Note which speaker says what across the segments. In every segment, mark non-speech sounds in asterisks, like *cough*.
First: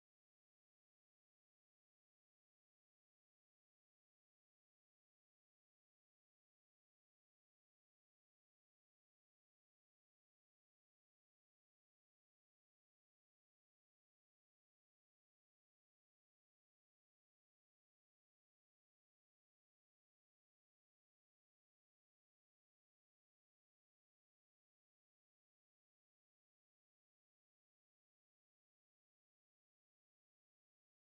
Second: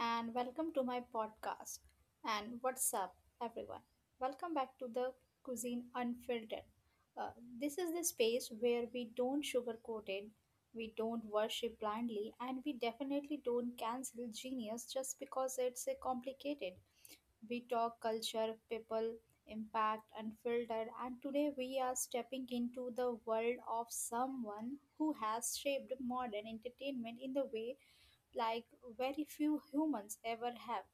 Speaker 1: and welcome to my podcast. And what's up, everyone? Welcome back to the Cuisine Unfiltered. Uh, this is the space where we don't sugarcoat it, we don't worship blindly, and we definitely don't cancel genius just because it's a complicated. We talk culture, people, impact, unfiltered, and today we are stepping into the world of someone who has shaped modern entertainment in the way, like, very few humans ever have.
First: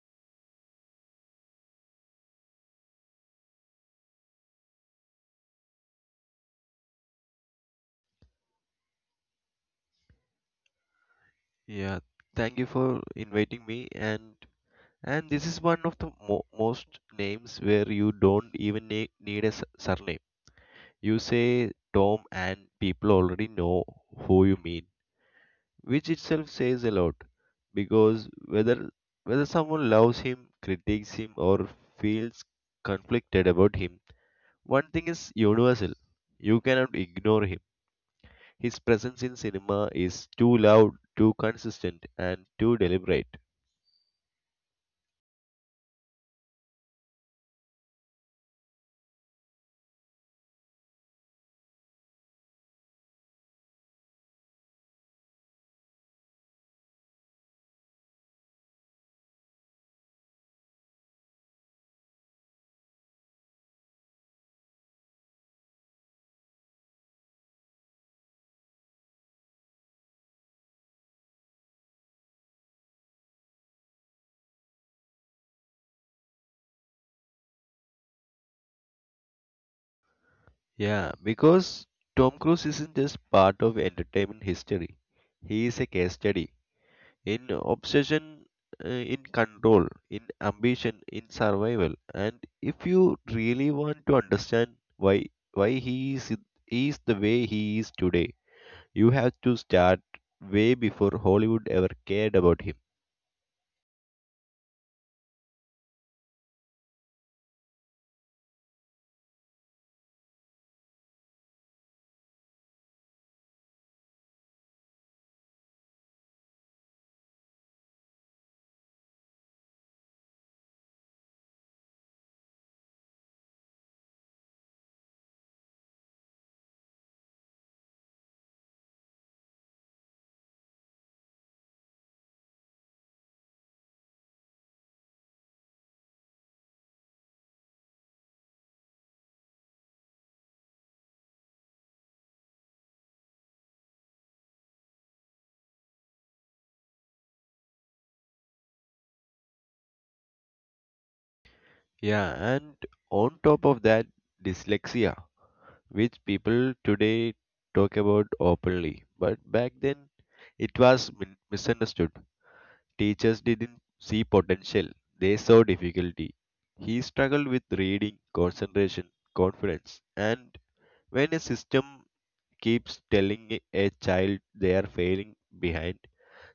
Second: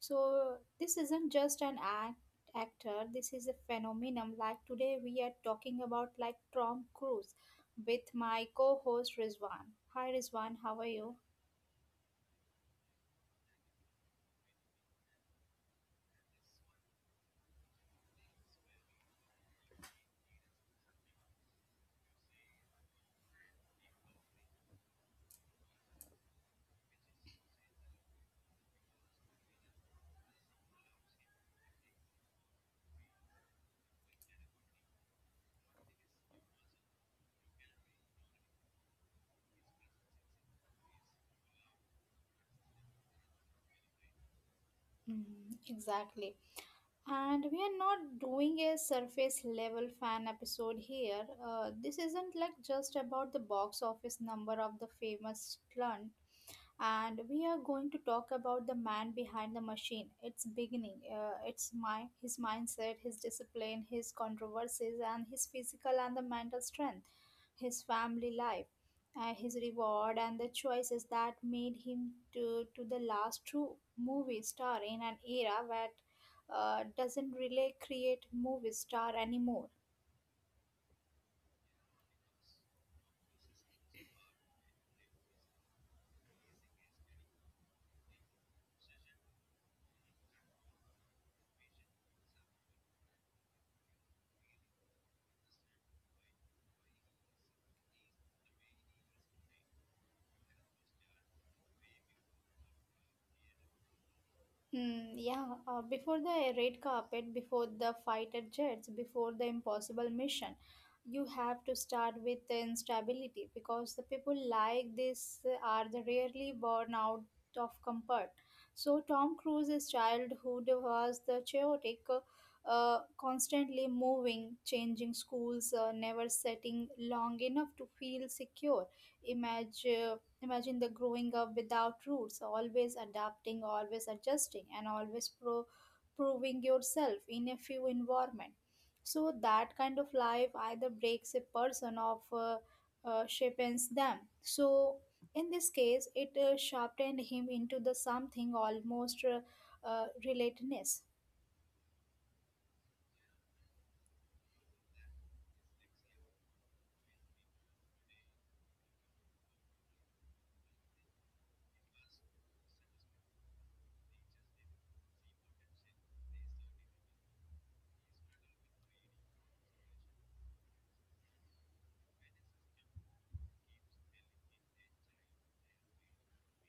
Speaker 1: So this isn't just an actor, this is a phenomenon. Like today we are talking about like Tom Cruise with my co-host Rizwan. Hi Rizwan, how are you?
Speaker 2: Yeah, thank you for inviting me, and this is one of the most names where you don't even need a surname. You say Tom and people already know who you mean, which itself says a lot because whether someone loves him, critiques him or feels conflicted about him, one thing is universal. You cannot ignore him. His presence in cinema is too loud, too consistent and too deliberate.
Speaker 1: Mhm, exactly. And we are not doing a surface level fan episode here. This isn't like just about the box office number of the famous stunt, and we are going to talk about the man behind the machine, its beginning, its mind, his mindset, his discipline, his controversies, and his physical and the mental strength, his family life, his reward and the choices that made him to the last true movie star in an era that doesn't really create movie star anymore.
Speaker 2: Yeah, because Tom Cruise isn't just part of entertainment history. He is a case study in obsession, in control, in ambition, in survival. And if you really want to understand why why he is the way he is today, you have to start way before Hollywood ever cared about him.
Speaker 1: Hmm, yeah. Before the red carpet, before the fighter jets, before the impossible mission, you have to start with the instability because the people like this are the rarely born out of comfort. So Tom Cruise's childhood was the chaotic, constantly moving, changing schools, never setting long enough to feel secure. Imagine Imagine the growing up without roots, always adapting, always adjusting, and always proving yourself in a few environment. So that kind of life either breaks a person or sharpens them. So in this case, it sharpened him into the something almost relatedness.
Speaker 2: Yeah, and on top of that, dyslexia, which people today talk about openly. But back then, it was misunderstood. Teachers didn't see potential, they saw difficulty. He struggled with reading, concentration, confidence. And when a system keeps telling a child they are failing behind,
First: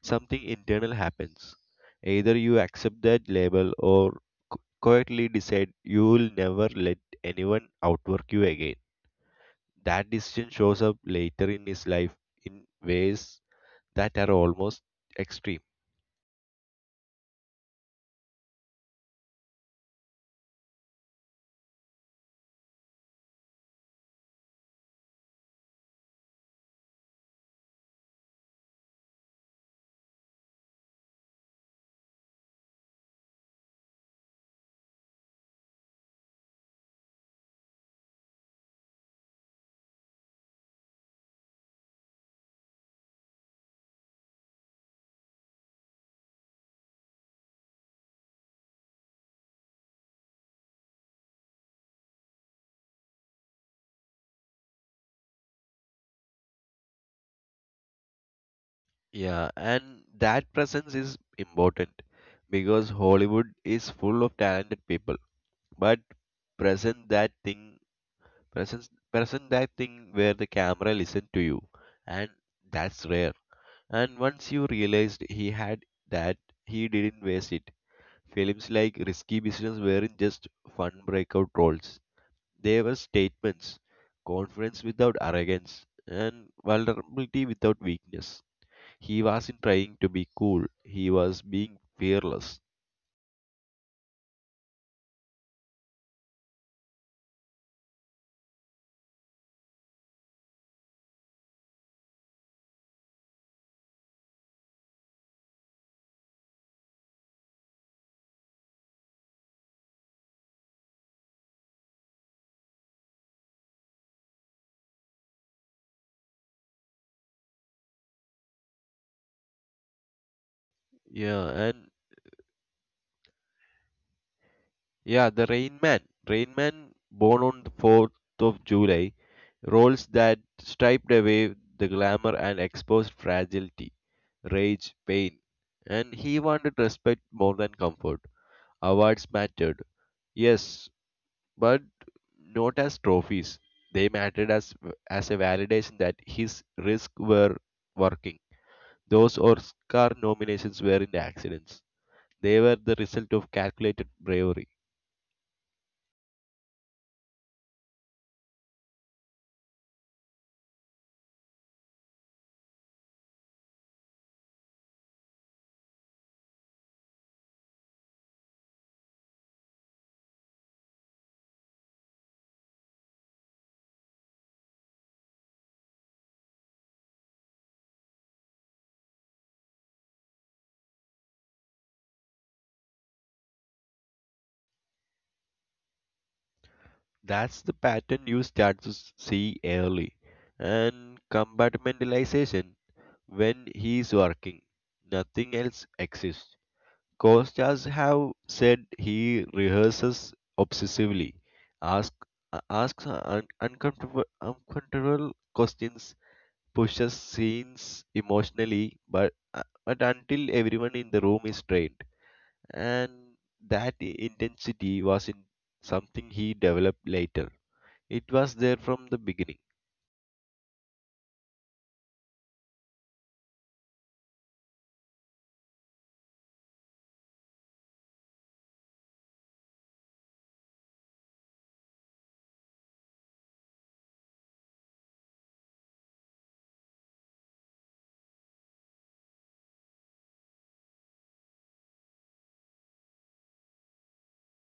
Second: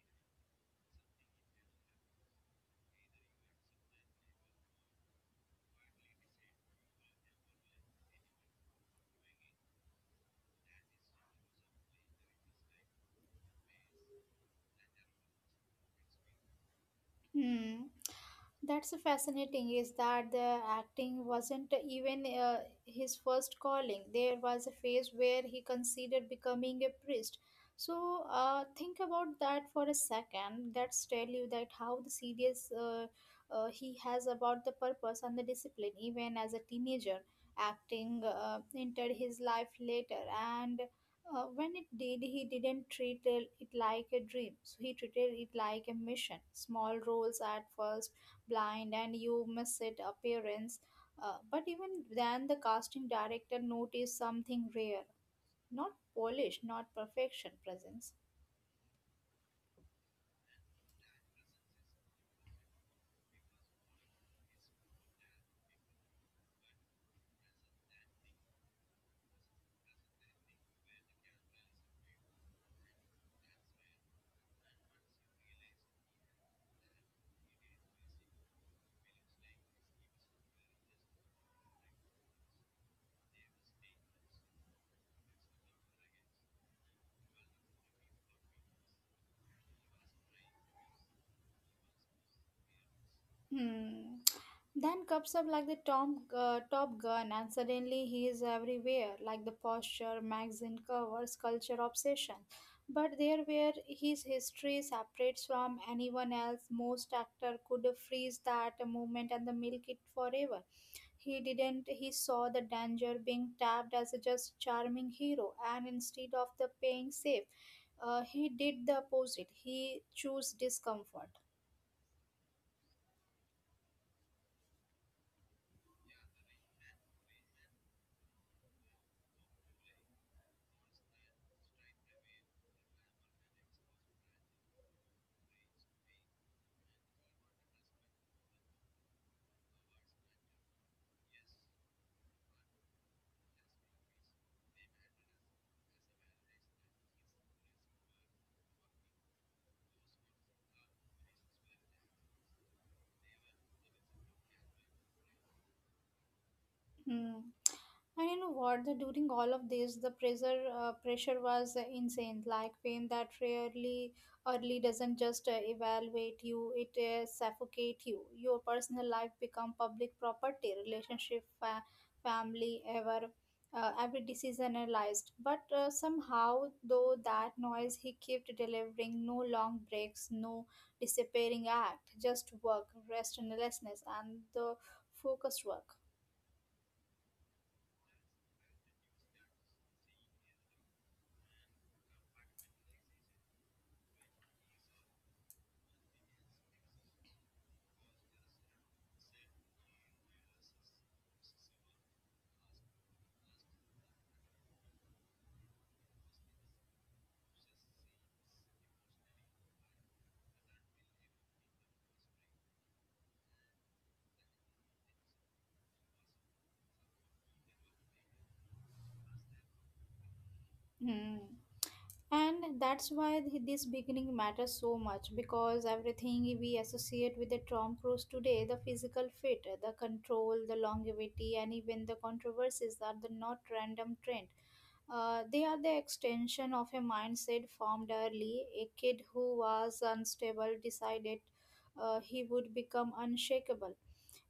Speaker 2: something internal happens. Either you accept that label or qu- quietly decide you will never let anyone outwork you again. That decision shows up later in his life in ways that are almost extreme.
Speaker 1: Hmm. That's fascinating is that the acting wasn't even his first calling. There was a phase where he considered becoming a priest. So think about that for a second. That's tell you that how the serious he has about the purpose and the discipline. Even as a teenager, acting entered his life later, and when it did, he didn't treat it like a dream. So he treated it like a mission. Small roles at first, blind and you miss it appearance. But even then, the casting director noticed something rare, not polish, not perfection presence.
Speaker 2: Yeah, and that presence is important because Hollywood is full of talented people, but present that thing, present that thing where the camera listen to you, and that's rare. And once you realized he had that, he didn't waste it. Films like Risky Business weren't just fun breakout roles. They were statements, confidence without arrogance, and vulnerability without weakness. He wasn't trying to be cool, he was being fearless.
Speaker 1: Hmm. Then comes up like the Top Gun, and suddenly he is everywhere, like the posture, magazine covers, culture obsession. But there, where his history separates from anyone else, most actor could freeze that moment and the milk it forever. He didn't. He saw the danger being tabbed as a just charming hero, and instead of the paying safe, he did the opposite. He chose discomfort.
Speaker 2: Yeah, and yeah, the Rain Man. Rain Man, born on the 4th of July, roles that striped away the glamour and exposed fragility, rage, pain. And he wanted respect more than comfort. Awards mattered. Yes, but not as trophies. They mattered as a validation that his risks were working. Those Oscar nominations weren't accidents. They were the result of calculated bravery.
Speaker 1: Hmm. And you know what? During all of this, the pressure was insane. Like pain that rarely early doesn't just evaluate you; it suffocate you. Your personal life become public property. Relationship, family, every decision analyzed. But somehow, though that noise, he kept delivering. No long breaks, no disappearing act. Just work, restlessness, and the focused work.
Speaker 2: That's the pattern you start to see early. And compartmentalization when he is working, nothing else exists. Costas have said he rehearses obsessively, ask, asks uncomfortable questions, pushes scenes emotionally, but until everyone in the room is trained, and that intensity was in something he developed later. It was there from the beginning,
Speaker 1: Hmm. And that's why this beginning matters so much because everything we associate with the Tom Cruise today, the physical fit, the control, the longevity, and even the controversies are the not random trend. They are the extension of a mindset formed early. A kid who was unstable decided he would become unshakable.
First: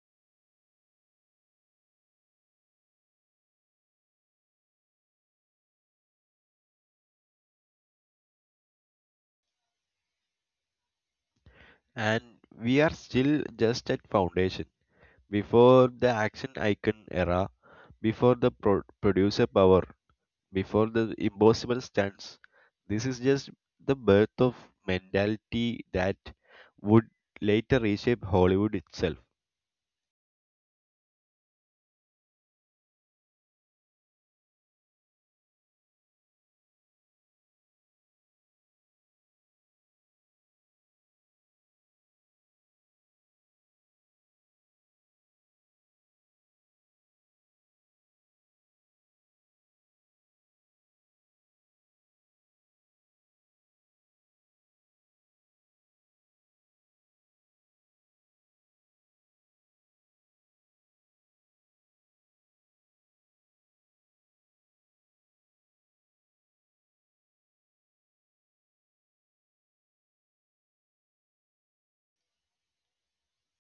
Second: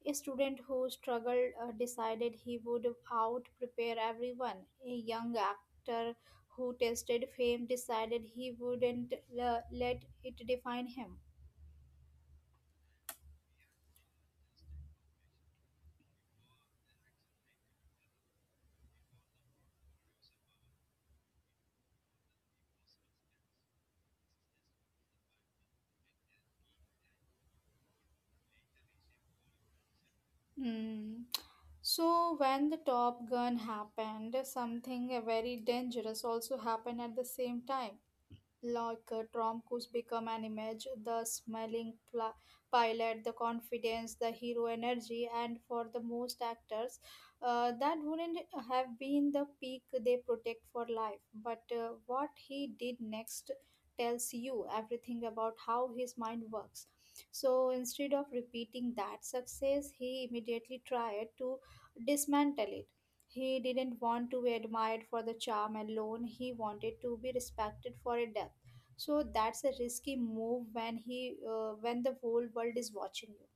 Speaker 1: A student who struggled decided he would out prepare everyone. A young actor who tested fame decided he wouldn't let it define him.
Speaker 2: and we are still just at foundation before the action icon era, before the producer power before the impossible stands. This is just the birth of mentality that would later reshape Hollywood itself.
Speaker 1: Hmm. So, when the Top Gun happened, something very dangerous also happened at the same time. Like, Tom Cruise become an image, the smiling pilot, the confidence, the hero energy, and for the most actors, that wouldn't have been the peak they protect for life. But what he did next tells you everything about how his mind works. So instead of repeating that success, he immediately tried to dismantle it. He didn't want to be admired for the charm alone, he wanted to be respected for a depth. So that's a risky move when he when the whole world is watching you.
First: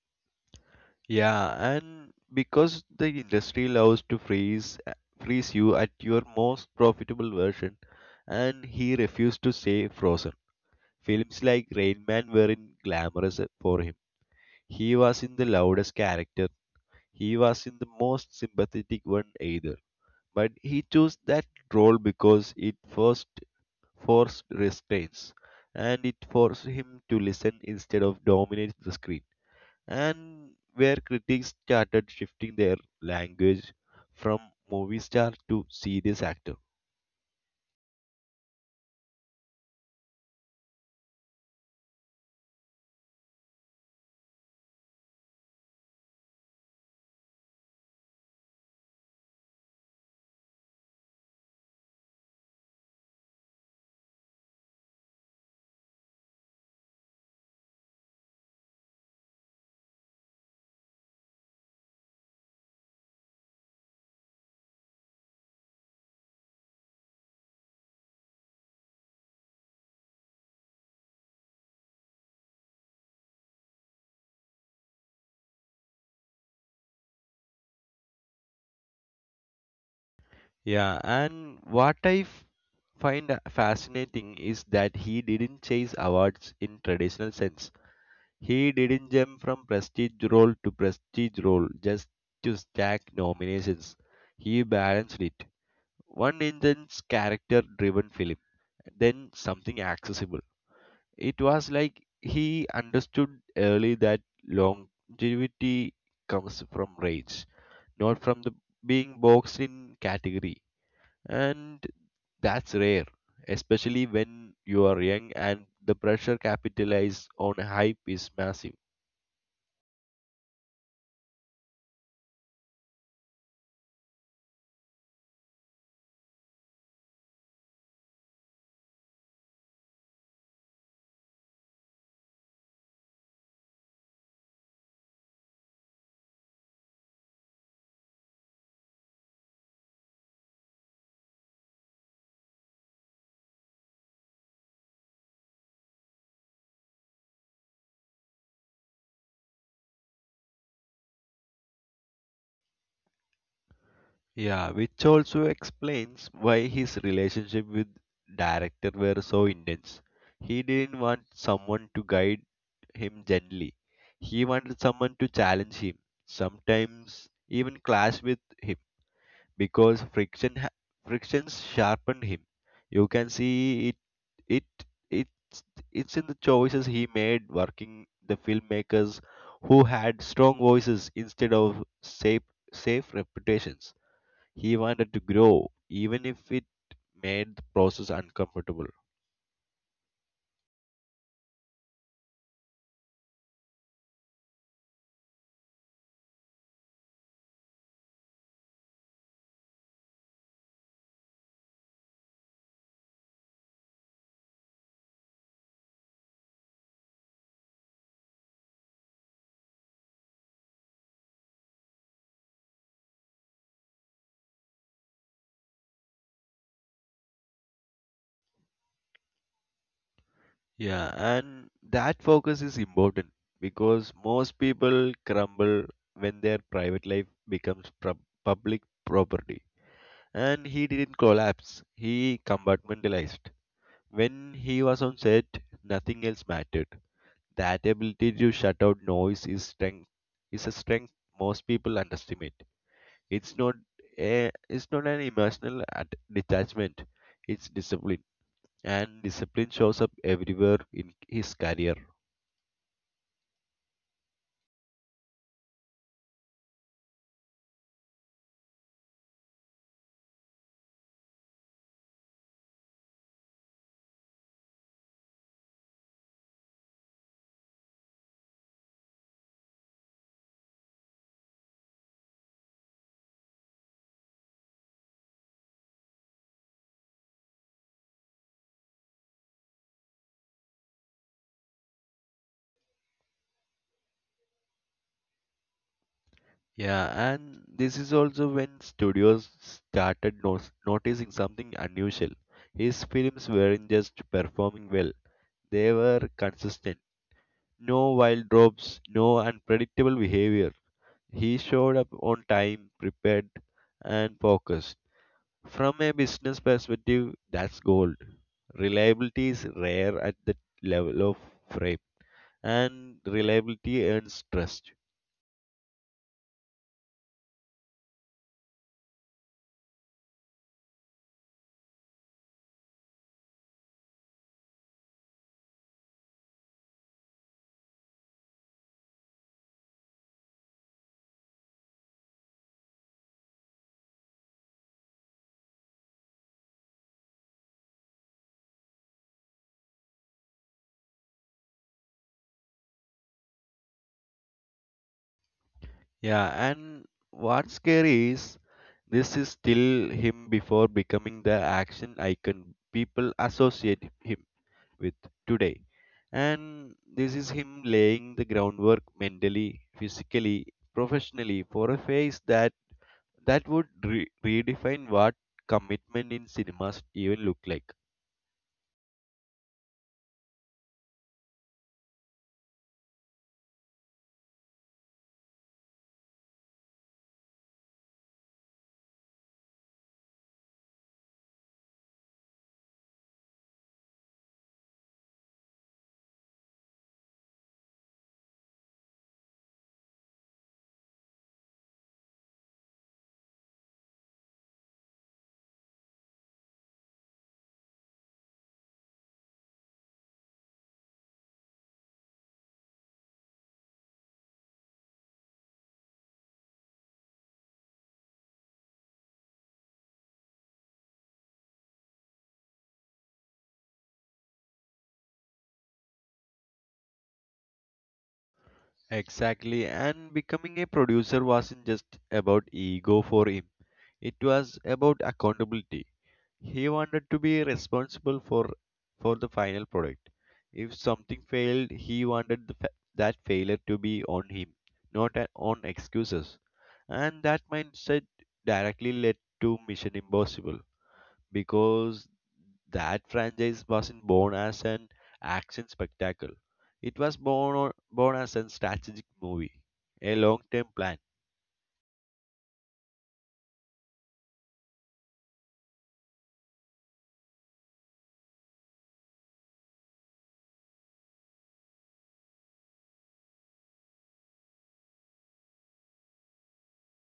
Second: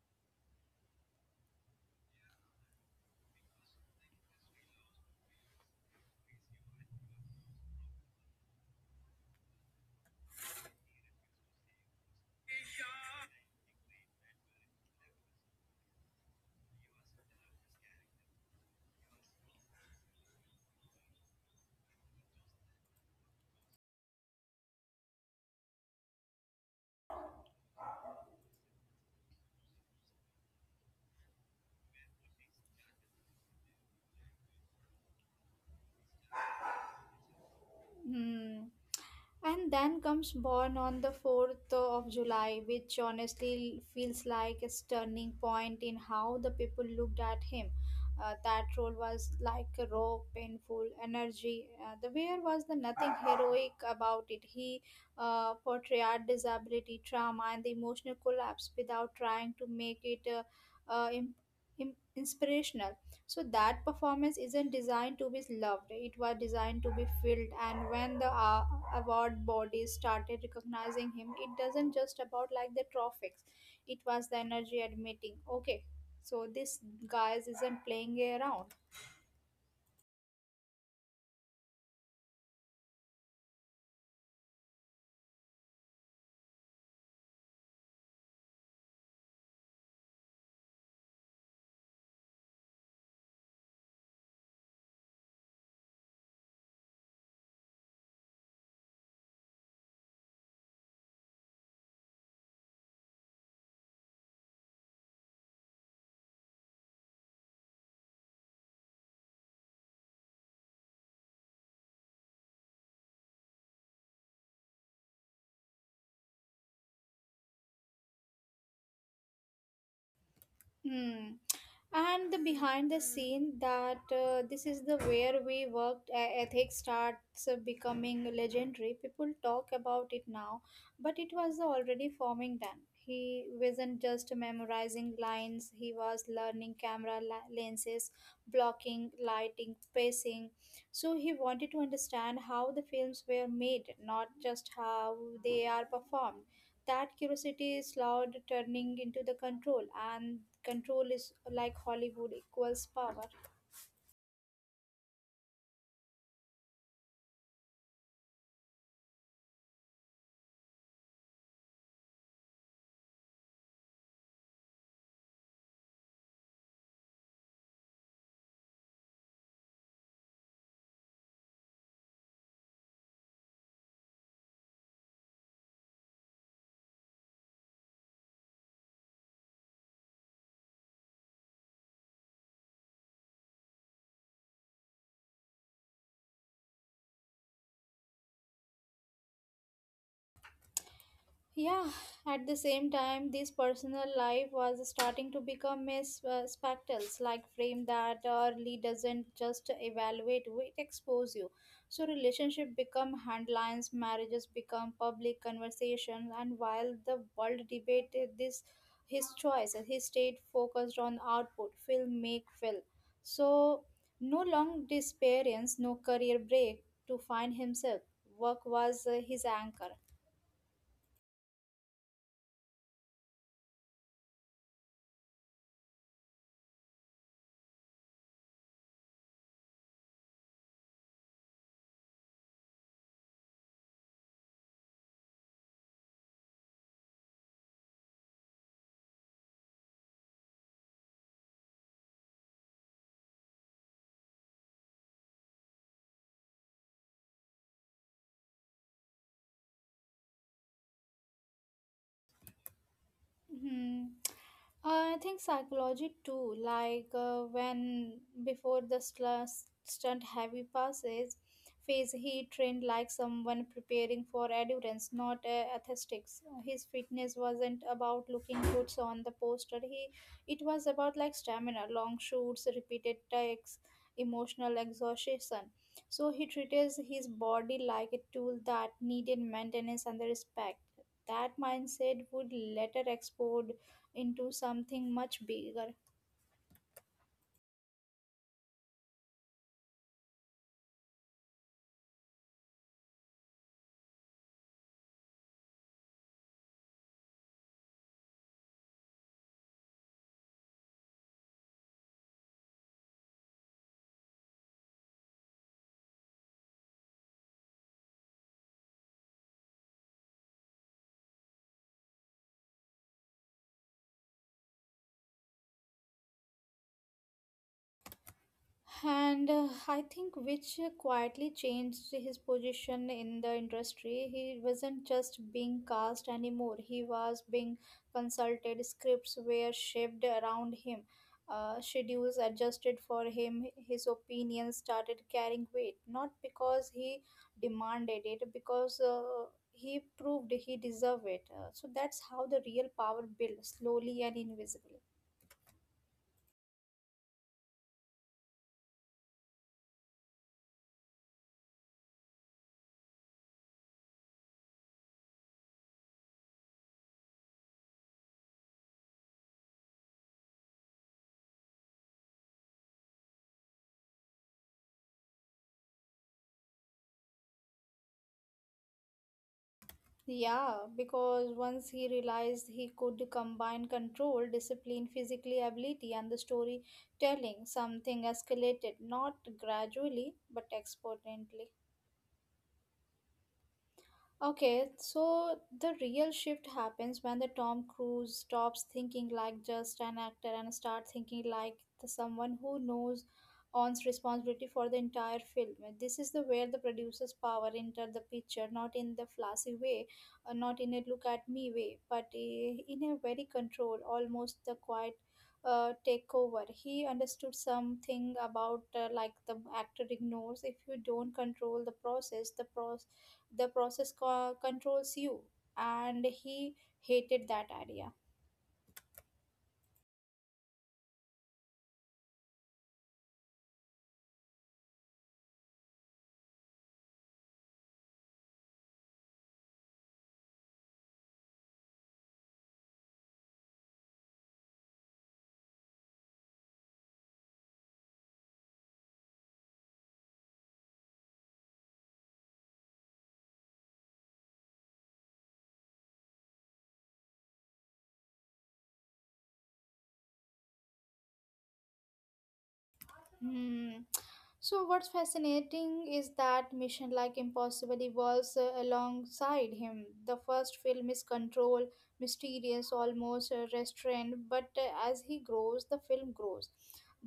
Speaker 2: Yeah, and because the industry loves to freeze you at your most profitable version, and he refused to stay frozen. Films like Rain Man weren't glamorous for him. He was in the loudest character. He was in the most sympathetic one either. But he chose that role because it first forced restraints, and it forced him to listen instead of dominate the screen. And where critics started shifting their language from movie star to serious actor.
Speaker 1: Hmm. And then comes Born on the 4th of July, which honestly feels like a turning point in how the people looked at him. That role was like a raw, painful energy. The wear was the nothing heroic about it. He portrayed disability, trauma, and the emotional collapse without trying to make it uh, im- inspirational. So that performance isn't designed to be loved, it was designed to be filled. And when the award bodies started recognizing him, it doesn't just about like the trophies, it was the energy admitting, okay, so this guys isn't playing around.
Speaker 2: Yeah, and what I find fascinating is that he didn't chase awards in traditional sense. He didn't jump from prestige role to prestige role just to stack nominations. He balanced it: one intense character driven film, then something accessible. It was like he understood early that longevity comes from rage, not from the being boxed in category. And that's rare, especially when you are young and the pressure capitalized on hype is massive.
Speaker 1: Hmm. And the behind the scene that, this is the where we worked ethics starts becoming legendary. People talk about it now, but it was already forming then. He wasn't just memorizing lines, he was learning camera lenses, blocking, lighting, pacing. So he wanted to understand how the films were made, not just how they are performed. That curiosity is loud turning into the control, and control is like Hollywood equals power.
Speaker 2: Yeah, which also explains why his relationship with director were so intense. He didn't want someone to guide him gently. He wanted someone to challenge him, sometimes even clash with him because frictions sharpened him. You can see it it it's it's in the choices he made working the filmmakers who had strong voices instead of safe reputations. He wanted to grow, even if it made the process uncomfortable.
Speaker 1: Yeah, at the same time, this personal life was starting to become a spectacles, like frame that early doesn't just evaluate, it expose you. So relationship become handlines, marriages become public conversation, and while the world debated this, his choice, and he stayed focused on output, film make film. So no long disappearance, no career break to find himself. Work was his anchor.
Speaker 2: Yeah, and that focus is important because most people crumble when their private life becomes public property. And he didn't collapse, he compartmentalized. When he was on set, nothing else mattered. That ability to shut out noise is strength, is a strength most people underestimate. It's not it's not an emotional detachment. It's discipline, and discipline shows up everywhere in his career.
Speaker 1: Hmm. I think psychology too. Like, when before the stunt heavy passes phase, he trained like someone preparing for endurance, not athletics. His fitness wasn't about looking good on the poster. It was about like stamina, long shoots, repeated takes, emotional exhaustion. So he treated his body like a tool that needed maintenance and the respect. That mindset would later explode into something much bigger.
Speaker 2: Yeah, and this is also when studios started noticing something unusual. His films weren't just performing well; they were consistent. No wild drops, no unpredictable behavior. He showed up on time, prepared, and focused. From a business perspective, that's gold. Reliability is rare at the level of frame, and reliability earns trust.
Speaker 1: And I think which quietly changed his position in the industry. He wasn't just being cast anymore, he was being consulted. Scripts were shaped around him, schedules adjusted for him, his opinions started carrying weight, not because he demanded it, because he proved he deserved it. So that's how the real power built, slowly and invisibly.
Speaker 2: Yeah, and what's scary is this is still him before becoming the action icon people associate him with today. And this is him laying the groundwork mentally, physically, professionally for a phase that would redefine what commitment in cinemas even looked like.
Speaker 1: Yeah, because once he realized he could combine control, discipline, physically ability, and the storytelling, something escalated not gradually but exponentially. Okay, so the real shift happens when the Tom Cruise stops thinking like just an actor and start thinking like the someone who knows owns responsibility for the entire film. This is the where the producer's power enter the picture, not in the flashy way, not in a look at me way, but in a very controlled, almost the quiet takeover. He understood something about, like the actor ignores. If you don't control the process, the controls you, and he hated that idea.
Speaker 2: Exactly, and becoming a producer wasn't just about ego for him, it was about accountability. He wanted to be responsible for the final product. If something failed, he wanted that failure to be on him, not on excuses. And that mindset directly led to Mission Impossible because that franchise wasn't born as an action spectacle. It was born as a strategic movie, a long-term plan.
Speaker 1: Hmm. So, what's fascinating is that Mission Like Impossible evolves alongside him. The first film is controlled, mysterious, almost restrained, but as he grows, the film grows.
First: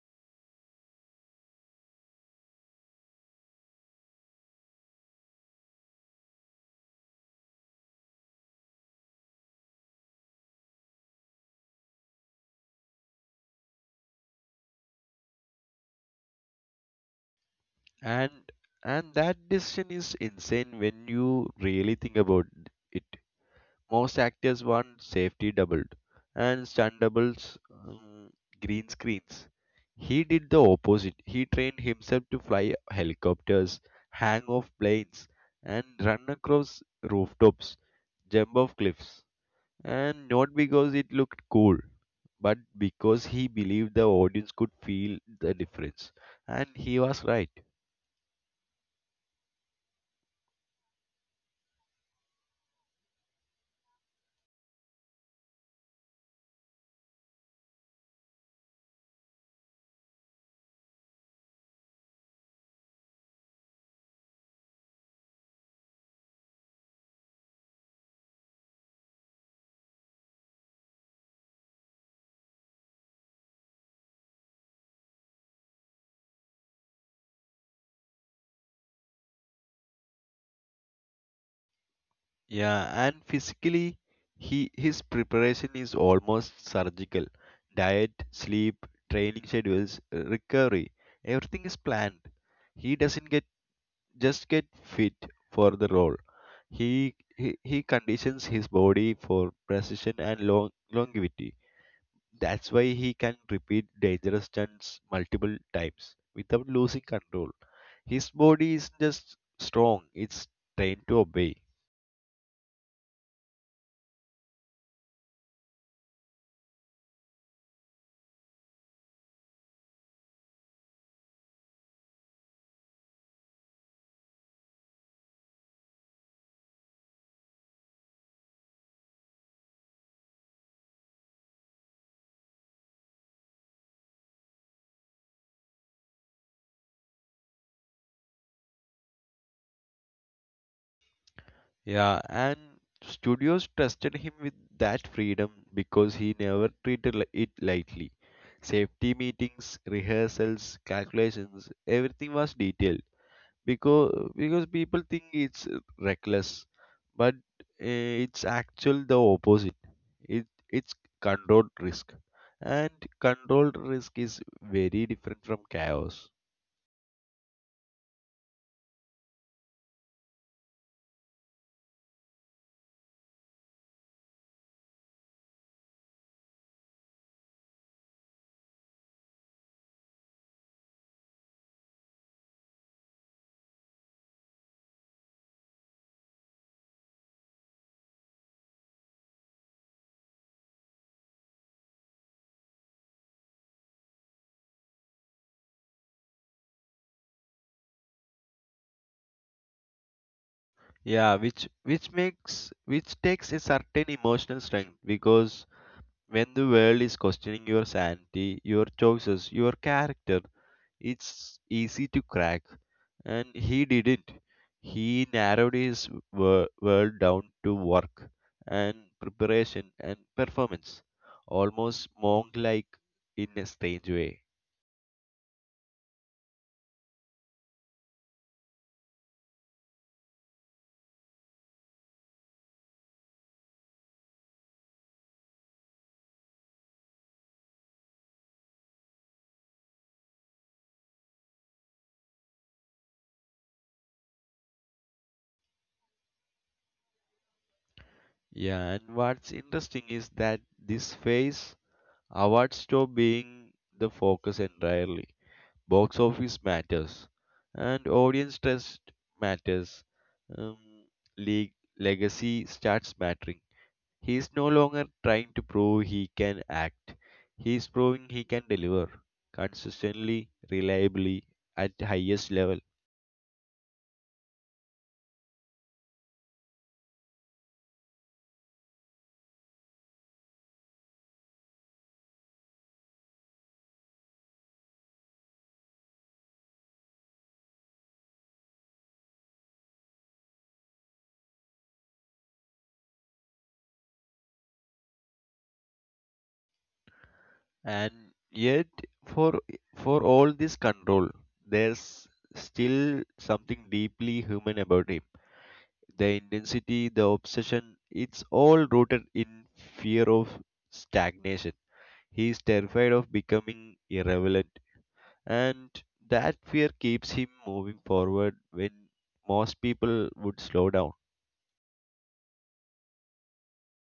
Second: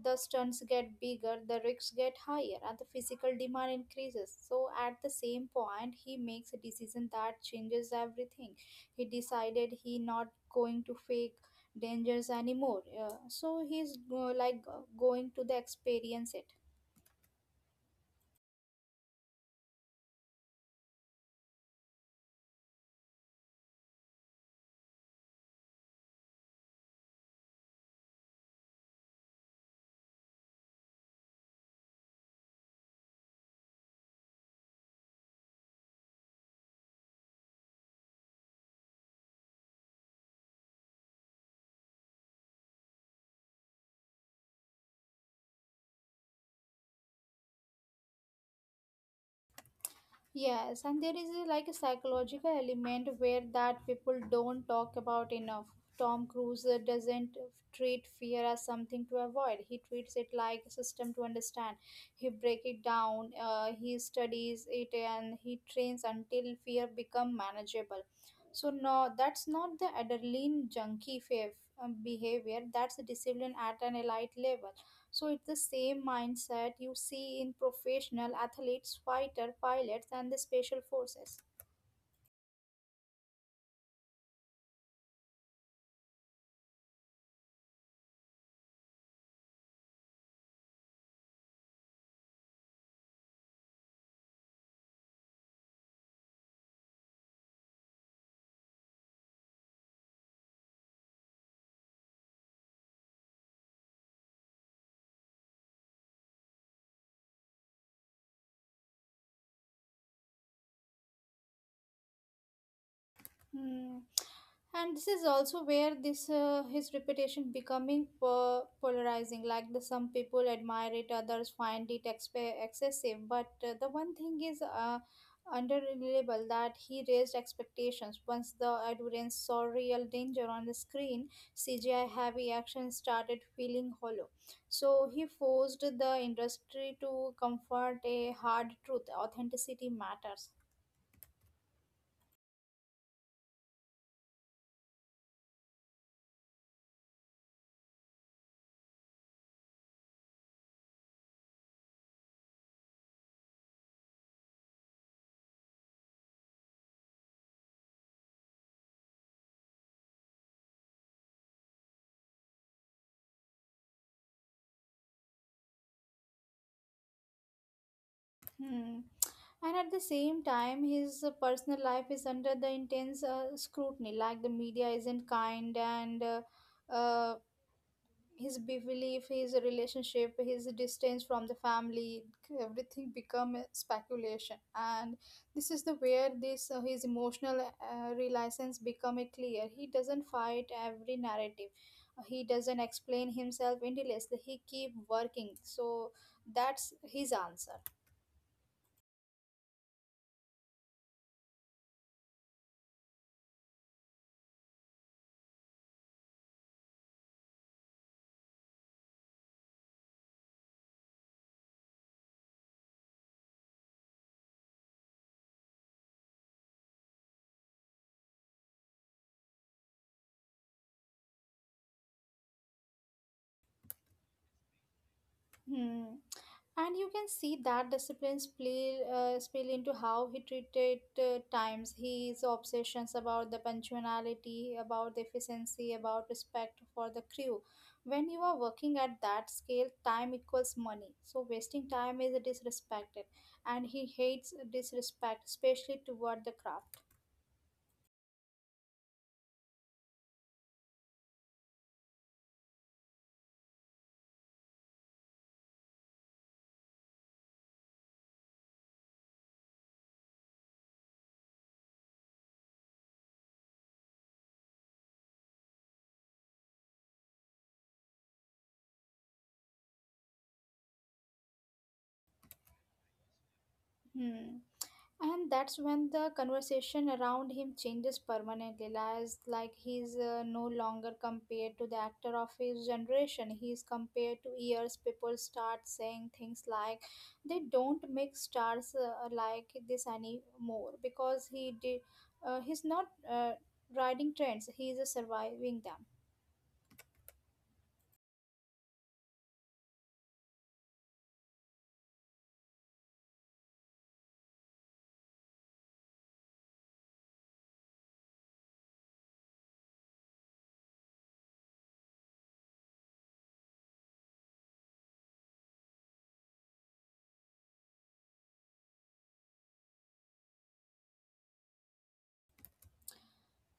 Speaker 1: The stunts get bigger, the risks get higher, and the physical demand increases. So, at the same point, he makes a decision that changes everything. He decided he not going to fake dangerous anymore. Yeah. So he's going to the experience it.
Speaker 2: And and that decision is insane when you really think about it. Most actors want safety doubled and stunt doubles, green screens. He did the opposite. He trained himself to fly helicopters, hang off planes, and run across rooftops, jump off cliffs. And not because it looked cool, but because he believed the audience could feel the difference. And he was right.
Speaker 1: Yes, and there is a, like a psychological element where that people don't talk about enough. Tom Cruise doesn't treat fear as something to avoid. He treats it like a system to understand. He break it down. He studies it and he trains until fear become manageable. So no, that's not the adrenaline junkie behavior. That's the discipline at an elite level. So it's the same mindset you see in professional athletes, fighter pilots, and the special forces.
Speaker 2: Yeah, and physically, he his preparation is almost surgical. Diet, sleep, training schedules, recovery, everything is planned. He doesn't get fit for the role. He conditions his body for precision and longevity. That's why he can repeat dangerous stunts multiple times without losing control. His body is just strong, it's trained to obey.
Speaker 1: Hmm. And this is also where this, his reputation becoming polarizing. Like the some people admire it, others find it excessive. But the one thing is unreliable that he raised expectations. Once the audience saw real danger on the screen, CGI heavy action started feeling hollow. So he forced the industry to comfort a hard truth: authenticity matters.
Speaker 2: Yeah, and studios trusted him with that freedom because he never treated it lightly. Safety meetings, rehearsals, calculations, everything was detailed because people think it's reckless, but it's actually the opposite. It's controlled risk, and controlled risk is very different from chaos.
Speaker 1: Hmm. And at the same time, his personal life is under the intense scrutiny. Like the media isn't kind, and uh, his belief, his relationship, his distance from the family, everything become a speculation. And this is the where this his emotional reliance become a clear. He doesn't fight every narrative. He doesn't explain himself endlessly. He keep working. So that's his answer.
Speaker 2: Yeah, which makes which takes a certain emotional strength because when the world is questioning your sanity, your choices, your character, it's easy to crack, and he didn't. He narrowed his world down to work and preparation and performance, almost monk like in a strange way.
Speaker 1: Hmm. And you can see that discipline spill, spill into how he treated times, his obsessions about the punctuality, about the efficiency, about respect for the crew. When you are working at that scale, time equals money. So wasting time is disrespected, and he hates disrespect, especially toward the craft.
Speaker 2: Yeah, and what's interesting is that this phase awards stop being the focus entirely. Box office matters, and audience trust matters. Um, league Legacy starts mattering. He is no longer trying to prove he can act. He is proving he can deliver consistently, reliably, at highest level.
Speaker 1: Hmm. And that's when the conversation around him changes permanently. Lies like he's no longer compared to the actor of his generation. He's compared to years. People start saying things like they don't make stars like this anymore because he did. He's not riding trends. He's surviving them.
Speaker 2: And yet, for for all this control, there's still something deeply human about him. The intensity, the obsession, it's all rooted in fear of stagnation. He is terrified of becoming irrelevant, and that fear keeps him moving forward when most people would slow down.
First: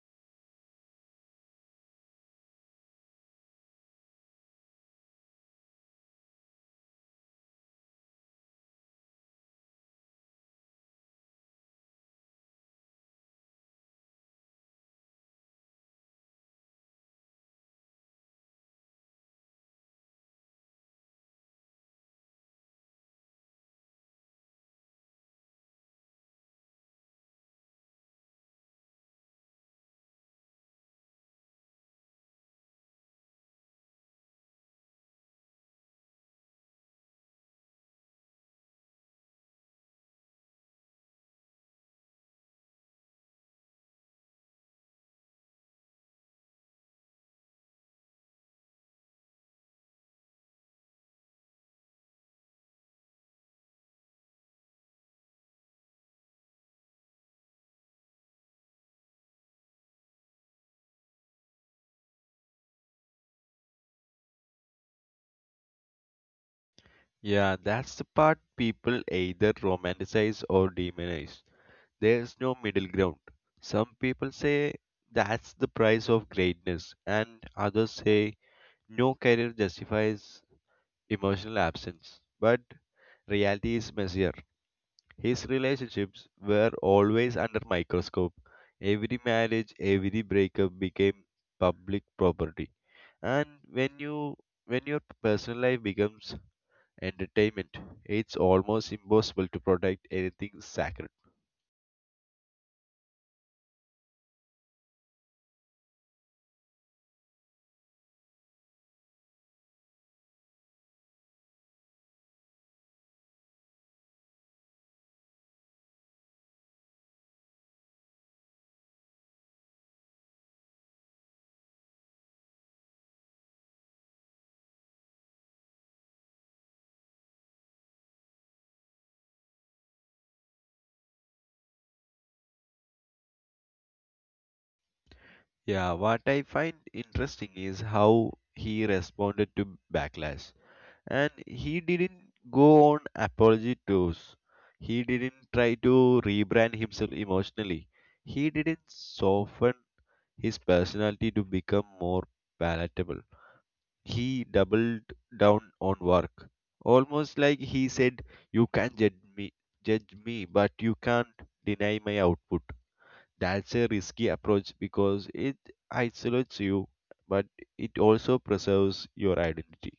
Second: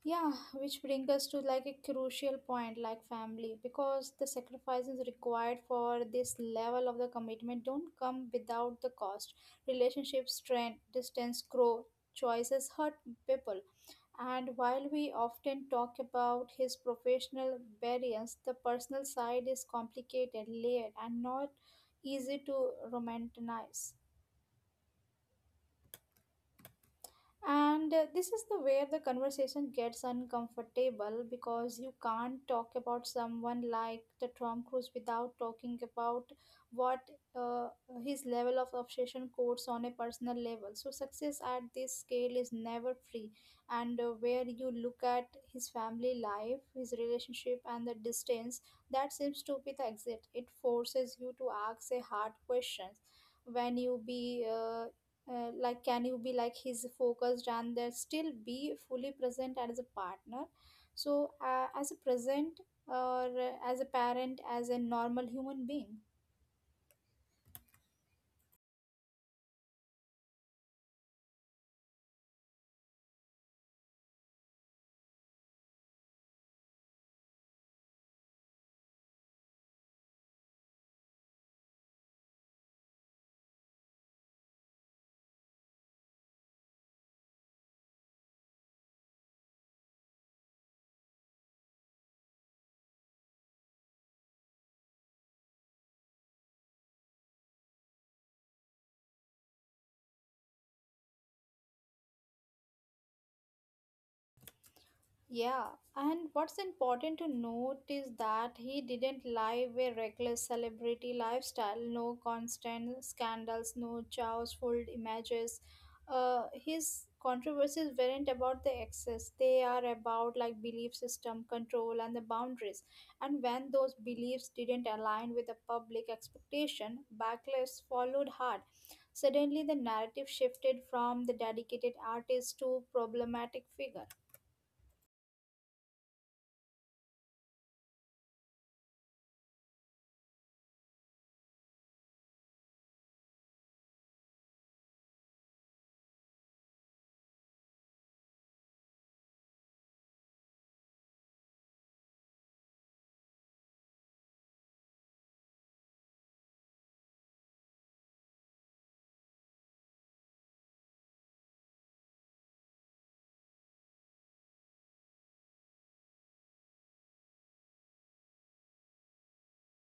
Speaker 1: Yeah, which brings us to like a crucial point like family because the sacrifices required for this level of the commitment don't come without the cost. Relationships strain, distance grow, choices hurt people. And while we often talk about his professional variance, the personal side is complicated, layered, and not easy to romanticize. And this is the where the conversation gets uncomfortable because you can't talk about someone like the Tom Cruise without talking about what uh, his level of obsession codes on a personal level. So success at this scale is never free, and where you look at his family life, his relationship, and the distance that seems to be the exit. It forces you to ask a hard question when you be like can you be like his focused and there still be fully present as a partner so as a present or as a parent as a normal human being.
Speaker 2: Yeah, that's the part people either romanticize or demonize. There's no middle ground. Some people say that's the price of greatness, and others say no career justifies emotional absence. But reality is messier. His relationships were always under microscope. Every marriage, every breakup became public property. And when you when your personal life becomes entertainment, it's almost impossible to protect anything sacred.
Speaker 1: Yeah, and what's important to note is that he didn't live a reckless celebrity lifestyle, no constant scandals, no chaos-filled images. His controversies weren't about the excess. They are about like belief system, control, and the boundaries. And when those beliefs didn't align with the public expectation, backlash followed hard. Suddenly, the narrative shifted from the dedicated artist to problematic figure.
Speaker 2: Yeah, what I find interesting is how he responded to backlash. And he didn't go on apology tours. He didn't try to rebrand himself emotionally. He didn't soften his personality to become more palatable. He doubled down on work, almost like he said, "You can judge me, but you can't deny my output." That's a risky approach because it isolates you, but it also preserves your identity.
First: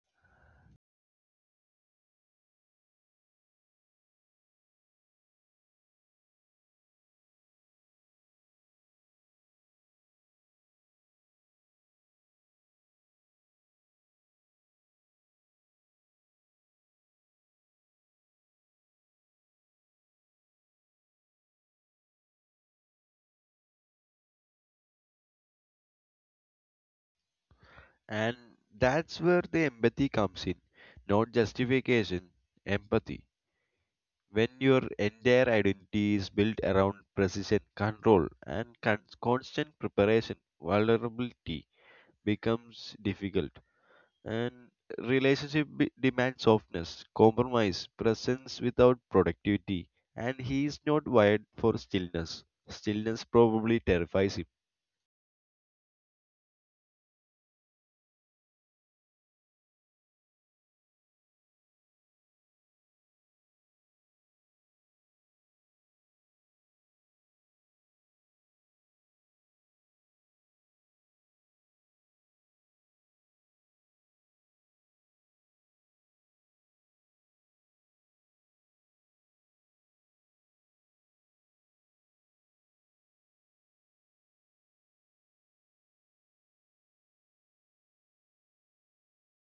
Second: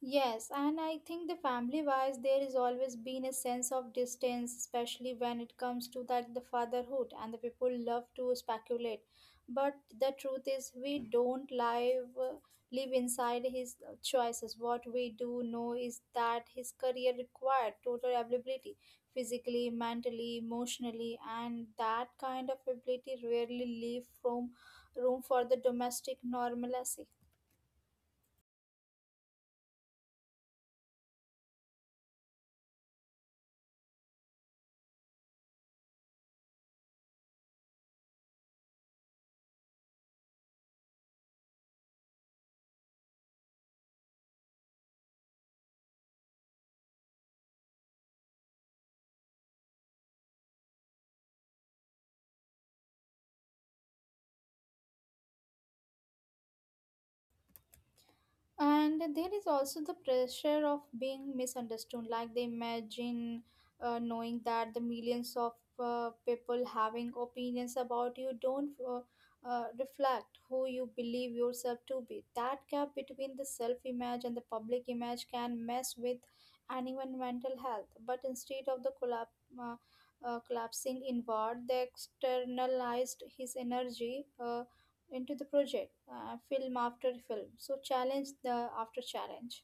Speaker 1: Yes, and I think the family wise there is always been a sense of distance, especially when it comes to that the fatherhood and the people love to speculate. But the truth is we don't live live inside his choices. What we do know is that his career required total availability physically, mentally, emotionally, and that kind of ability rarely leave from room for the domestic normalcy.
Speaker 2: And that's where the empathy comes in, not justification, empathy. When your entire identity is built around precision control and constant preparation, vulnerability becomes difficult. And relationship demands softness, compromise, presence without productivity. And he is not wired for stillness. Stillness probably terrifies him.
Speaker 1: And there is also the pressure of being misunderstood. Like they imagine knowing that the millions of people having opinions about you don't reflect who you believe yourself to be. That gap between the self image and the public image can mess with anyone' mental health. But instead of the collapse, uh, collapsing inward, they externalized his energy. Into the project, film after film. So challenge the after challenge.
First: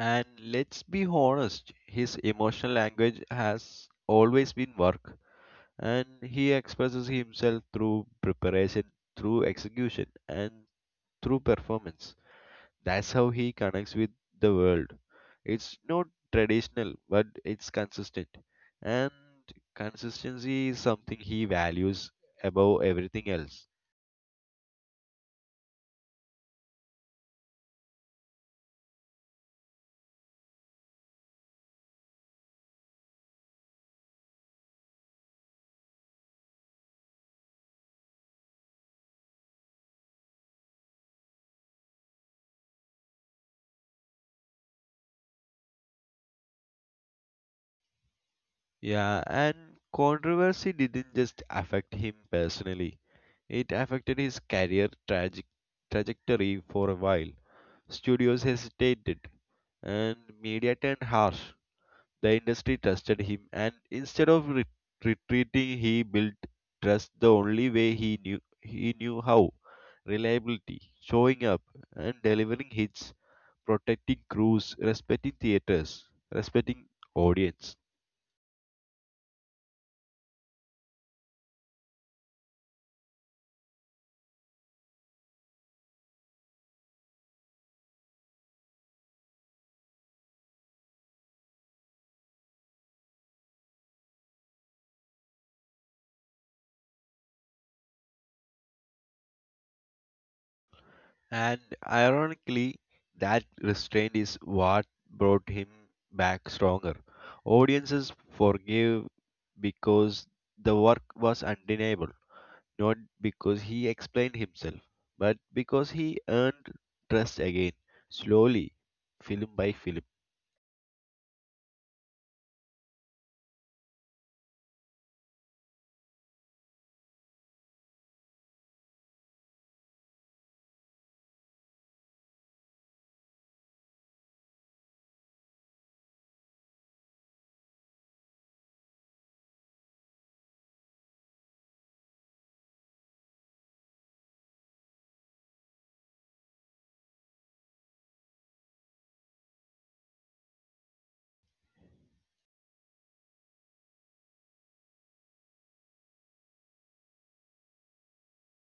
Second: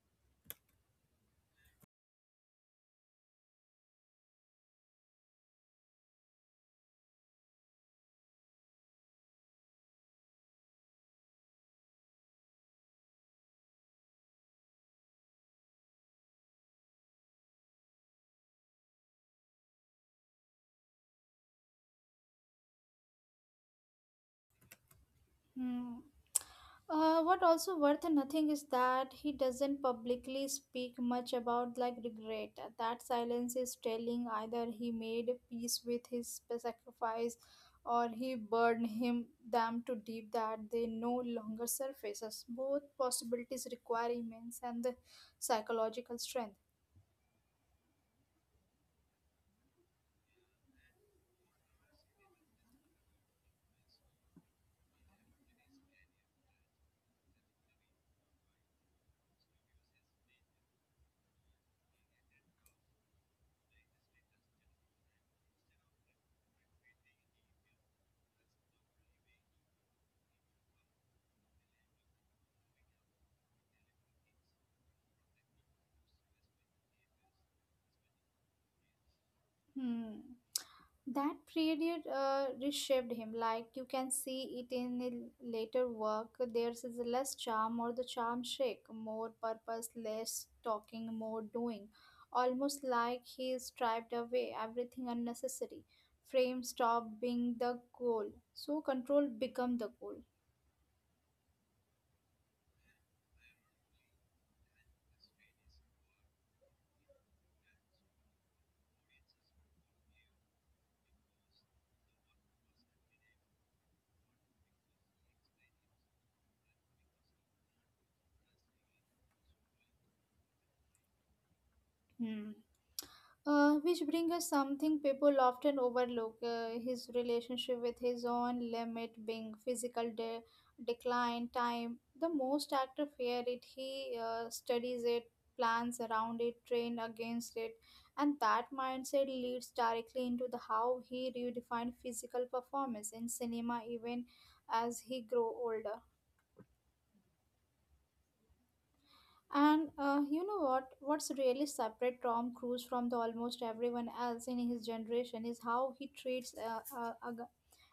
Speaker 2: And let's be honest, his emotional language has always been work, and he expresses himself through preparation, through execution, and through performance. That's how he connects with the world. It's not traditional, but it's consistent. And consistency is something he values above everything else.
Speaker 1: Hmm. What also worth nothing is that he doesn't publicly speak much about like regret. That silence is telling either he made peace with his sacrifice or he burned him them too deep that they no longer surfaces. Both possibilities require immense and the psychological strength.
Speaker 2: Yeah, and controversy didn't just affect him personally, it affected his career tragic trajectory for a while. Studios hesitated, and media turned harsh. The industry trusted him, and instead of retreating, he built trust the only way he knew how: reliability, showing up, and delivering hits, protecting crews, respecting theaters, respecting audience.
Speaker 1: Hmm. That period reshaped him. Like you can see it in his later work. There's is less charm or the charm shake, more purpose, less talking, more doing. Almost like he striped away everything unnecessary. Frame stopped being the goal, so control become the goal.
Speaker 2: And ironically, that restraint is what brought him back stronger. Audiences forgave because the work was undeniable, not because he explained himself, but because he earned trust again, slowly, film by film.
Speaker 1: Hmm. Which brings us something people often overlook his relationship with his own limit being physical decline time the most actor fear it he studies it plans around it train against it and that mindset leads directly into the how he redefined physical performance in cinema even as he grow older. And you know what? What's really separate Tom Cruise from the almost everyone else in his generation is how he treats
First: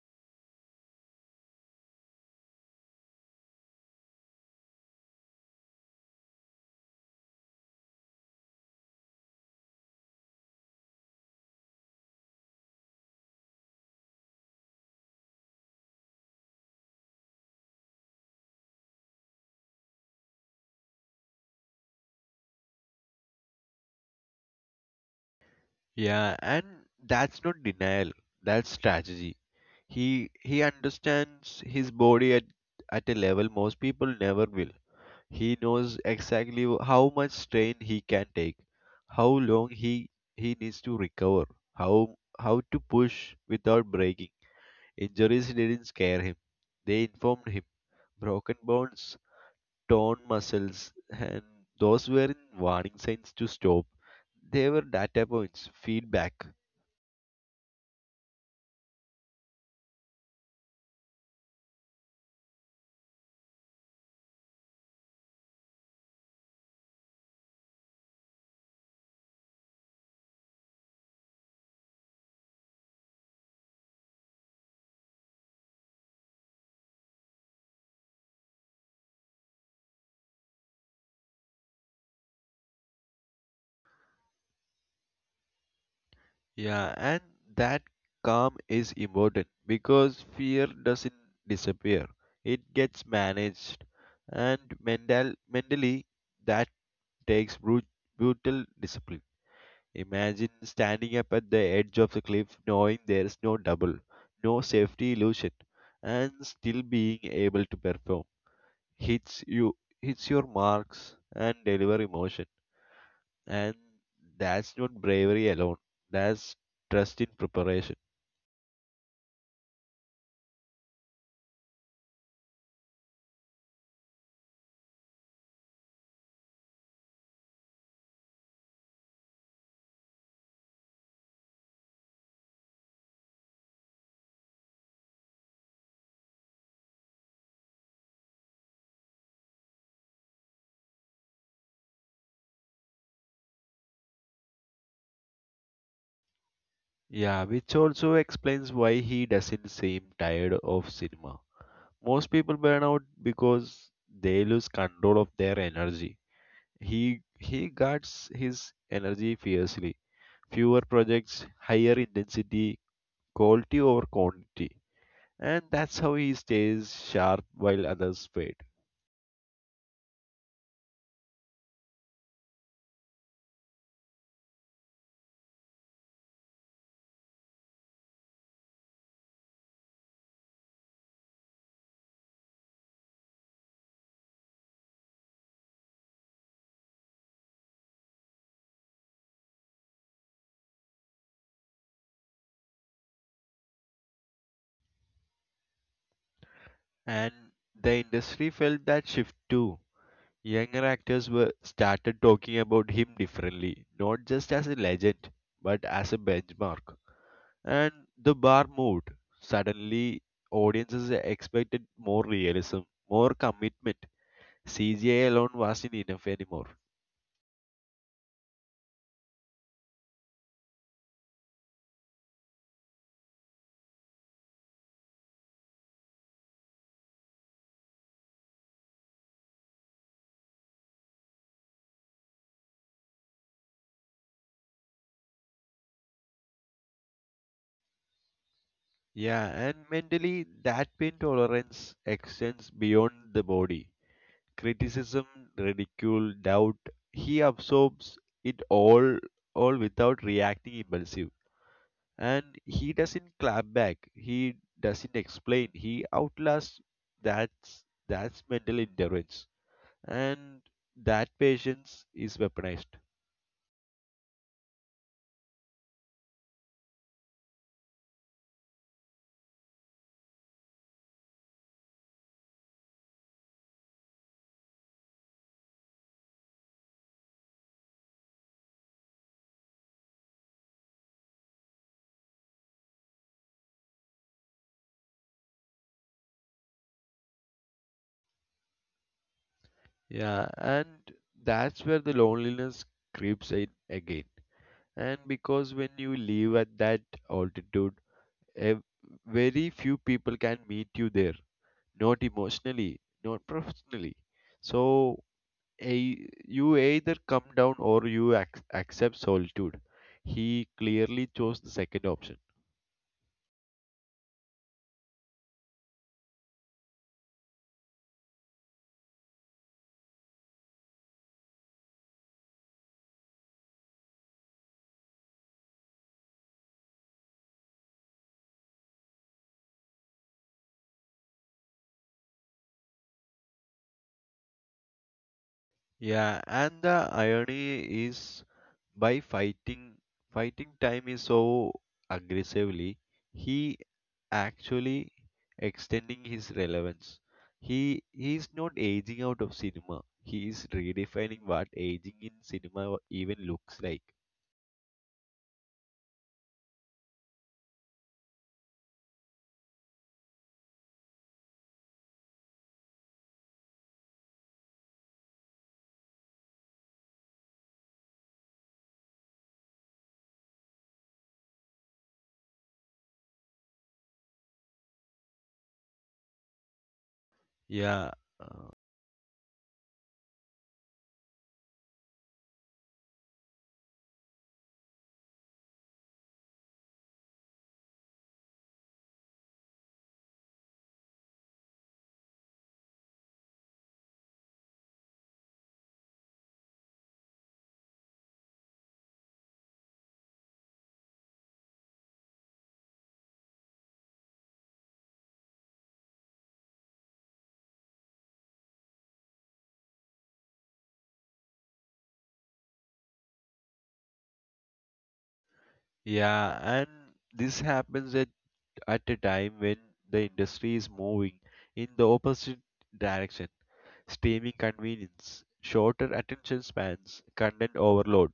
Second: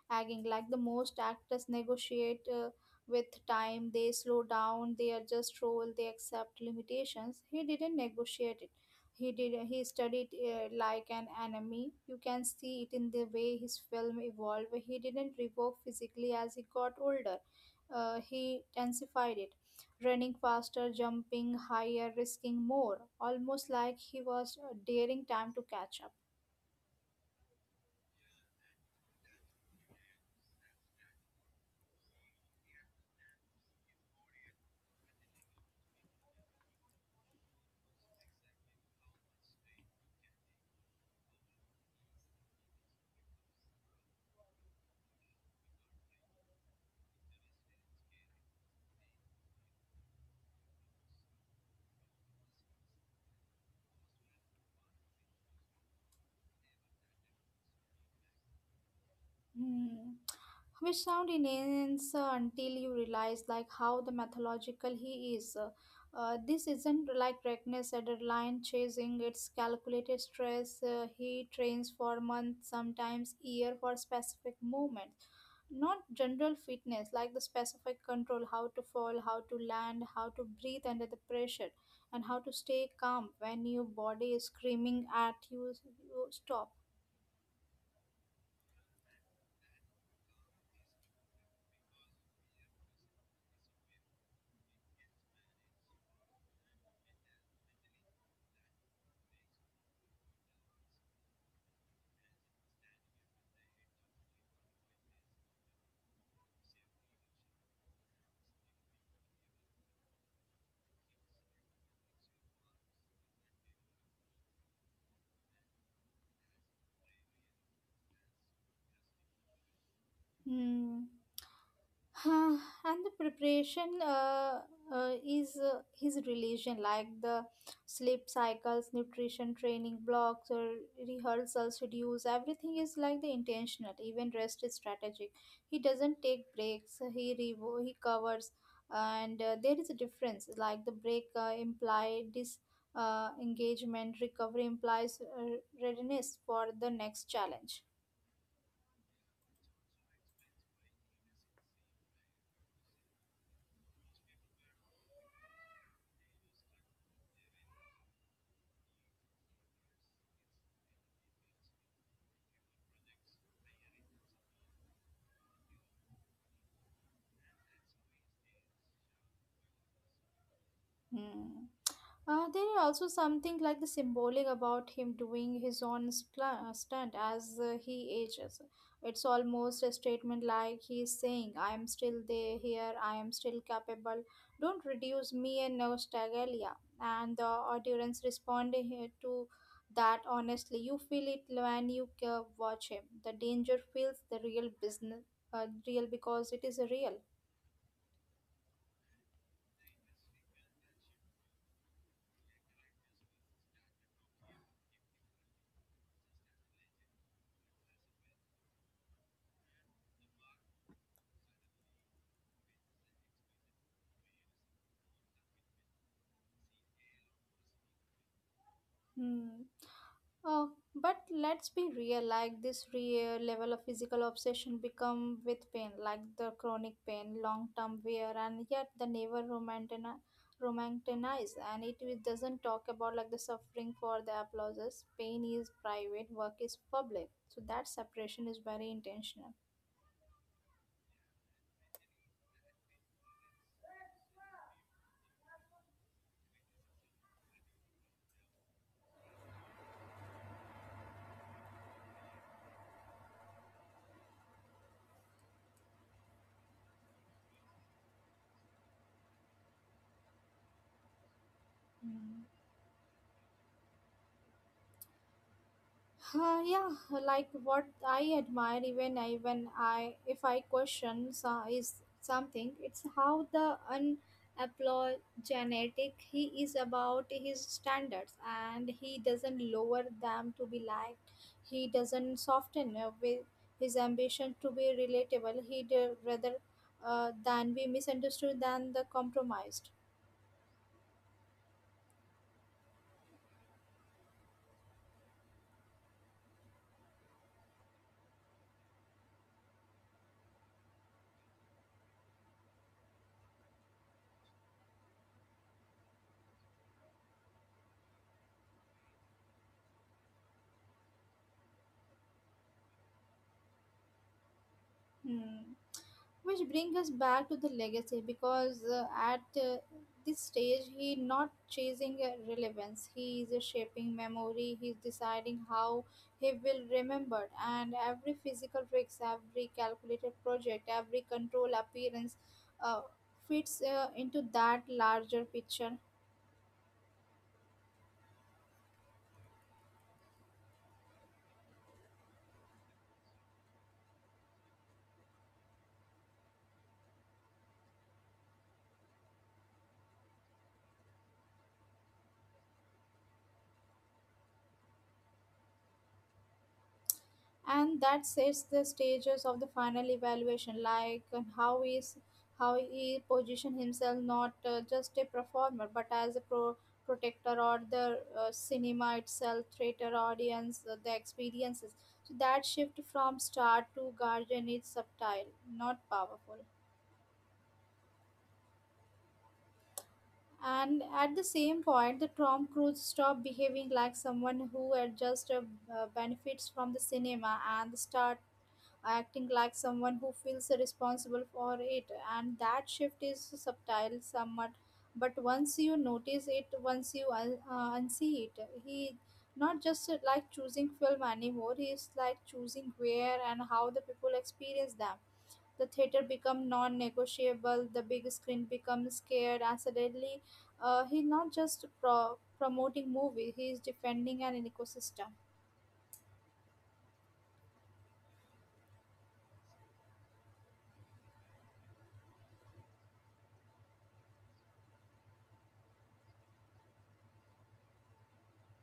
Speaker 1: Agging like the most actors negotiate with time, they slow down, they adjust role, they accept limitations. He didn't negotiate it. He did. He studied like an enemy. You can see it in the way his film evolved. He didn't revoke physically as he got older. He intensified it running faster, jumping higher, risking more, almost like he was daring time to catch up.
Speaker 2: Yeah, and that's not denial, that's strategy. He understands his body at a level most people never will. He knows exactly how much strain he can take, how long he needs to recover, how to push without breaking. Injuries didn't scare him. They informed him. Broken bones, torn muscles, and those were warning signs to stop. They were data points, feedback.
Speaker 1: Hmm. Which sound immense until you realize like how the mythological he is. This isn't like reckless adrenaline chasing; it's calculated stress. He trains for months, sometimes year, for specific movements, not general fitness like the specific control, how to fall, how to land, how to breathe under the pressure, and how to stay calm when your body is screaming at you. You stop.
Speaker 2: Yeah, and that calm is important because fear doesn't disappear. It gets managed, and mentally that takes brutal discipline. Imagine standing up at the edge of the cliff knowing there's no double, no safety illusion, and still being able to perform. Hits you hits your marks and deliver emotion. And that's not bravery alone. That's trust in preparation.
Speaker 1: Hmm. Huh, and the preparation is his religion, like the sleep cycles, nutrition, training blocks, or rehearsal schedules. Everything is like the intentional. Even rest is strategic. He doesn't take breaks. He covers, and there is a difference. Like the break imply dis. Engagement recovery implies readiness for the next challenge.
Speaker 2: Yeah, which also explains why he doesn't seem tired of cinema. Most people burn out because they lose control of their energy. He guards his energy fiercely. Fewer projects, higher intensity, quality over quantity. And that's how he stays sharp while others fade.
Speaker 1: Hmm. There is also something like the symbolic about him doing his own stunt as he ages. It's almost a statement like he's saying, I am still there, here, I am still capable. Don't reduce me and nostalgia. And the audience responding here to that honestly. You feel it when you watch him. The danger feels the real business, real because it is real.
Speaker 2: And the industry felt that shift too. Younger actors were started talking about him differently, not just as a legend, but as a benchmark. And the bar moved. Suddenly, audiences expected more realism, more commitment. CGI alone wasn't enough anymore.
Speaker 1: Hmm. Oh, but let's be real. Like this real level of physical obsession become with pain, like the chronic pain, long-term wear, and yet the never romanticize. And it doesn't talk about like the suffering for the applauses. Pain is private, work is public. So that separation is very intentional.
Speaker 2: Yeah, and mentally, that pain tolerance extends beyond the body. Criticism, ridicule, doubt, he absorbs it all without reacting impulsive. And he doesn't clap back. He doesn't explain. He outlasts. That's that's mental endurance. And
Speaker 1: Hmm.
Speaker 2: that patience is weaponized.
Speaker 1: Yeah, like what I admire, even if I question so, is something, it's how the unapologetic he is about his standards, and he doesn't lower them to be liked. He doesn't soften with his ambition to be relatable. He'd rather than be misunderstood than the compromised.
Speaker 2: Yeah, and that's where the loneliness creeps in again. And because when you live at that altitude, ev- very few people can meet you there, not emotionally, not professionally. So a, you either come down or you accept solitude. He clearly chose the second option.
Speaker 1: Hmm. Which brings us back to the legacy because at this stage he not chasing relevance he is shaping memory. He's deciding how he will remember and every physical tricks every calculated project every control appearance uh, fits into that larger picture.
Speaker 2: Yeah, and the irony is by fighting time is so aggressively he actually extending his relevance. He is not aging out of cinema, he is redefining what aging in cinema even looks like.
Speaker 1: And that sets the stages of the final evaluation like how he position himself not just a performer but as a protector or the cinema itself theater audience the experiences. So that shift from star to guardian is subtle not powerful.
Speaker 2: yeah uh,
Speaker 1: And at the same point the Tom Cruise stopped behaving like someone who had just benefits from the cinema and start acting like someone who feels responsible for it. And that shift is subtle somewhat but once you notice it once you unsee it he not just like choosing film anymore he is like choosing where and how the people experience them. The theater become non-negotiable the big screen becomes scared and suddenly he not just promoting movie he is defending an ecosystem.
Speaker 2: yeah and this happens at a time when the industry is moving in the opposite direction: streaming convenience, shorter attention spans, content overload,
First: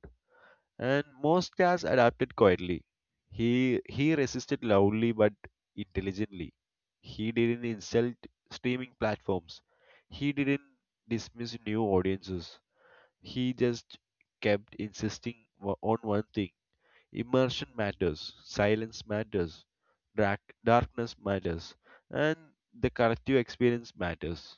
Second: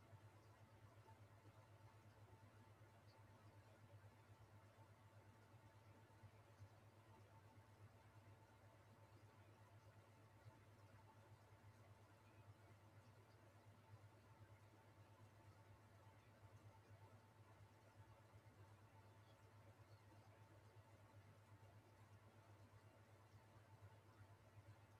Speaker 2: and Mostkas adapted quietly. He resisted loudly but intelligently. He didn't insult streaming platforms. He didn't dismiss new audiences. He just kept insisting on one thing: immersion matters, silence matters, darkness matters, and the collective experience matters.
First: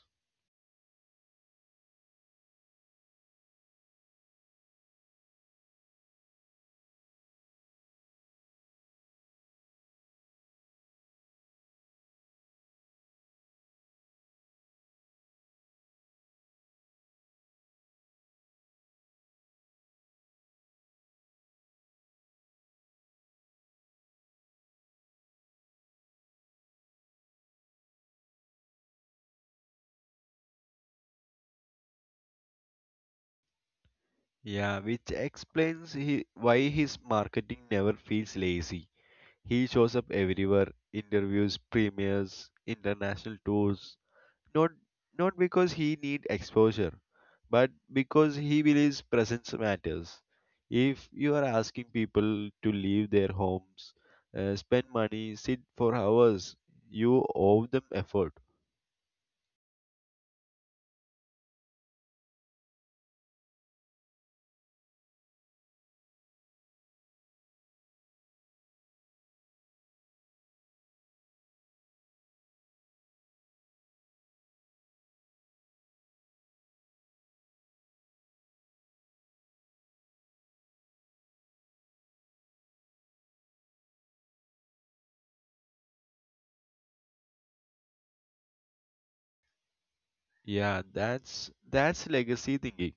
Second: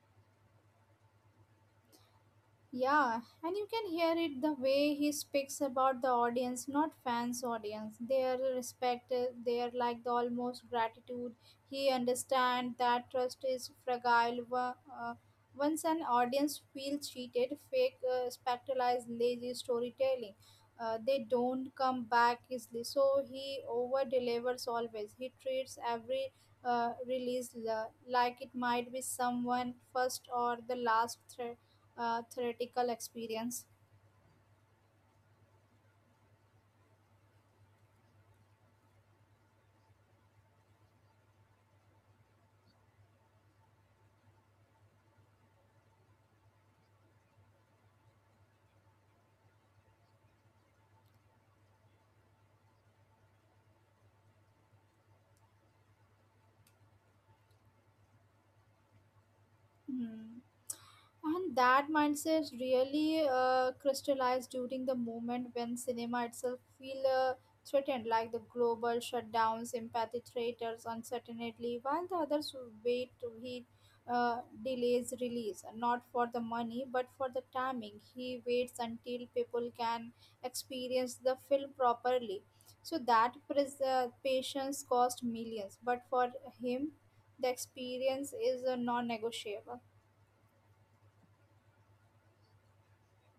Speaker 1: Yeah, and you can hear it the way he speaks about the audience, not fans' audience. Their respect, their like the almost gratitude. He understand that trust is fragile. Uh, Once an audience feels cheated, fake, spectacles, lazy storytelling, they don't come back easily. So he over delivers always. He treats every release like it might be someone first or the last threat theoretical experience.
Speaker 2: Yeah, which explains why his marketing never feels lazy. He shows up everywhere, interviews, premieres, international tours. Not not because he need exposure, but because he believes presence matters. If you are asking people to leave their homes, spend money, sit for hours, you owe them effort.
Speaker 1: Hmm. And that mindset really crystallized during the moment when cinema itself feel threatened, like the global shutdowns, empathy theaters, uncertainty, while the others wait to he uh, delays release, not for the money but for the timing. He waits until people can experience the film properly. So that patience cost millions, but for him, the experience is non-negotiable.
Speaker 2: Yeah, that's legacy thinking.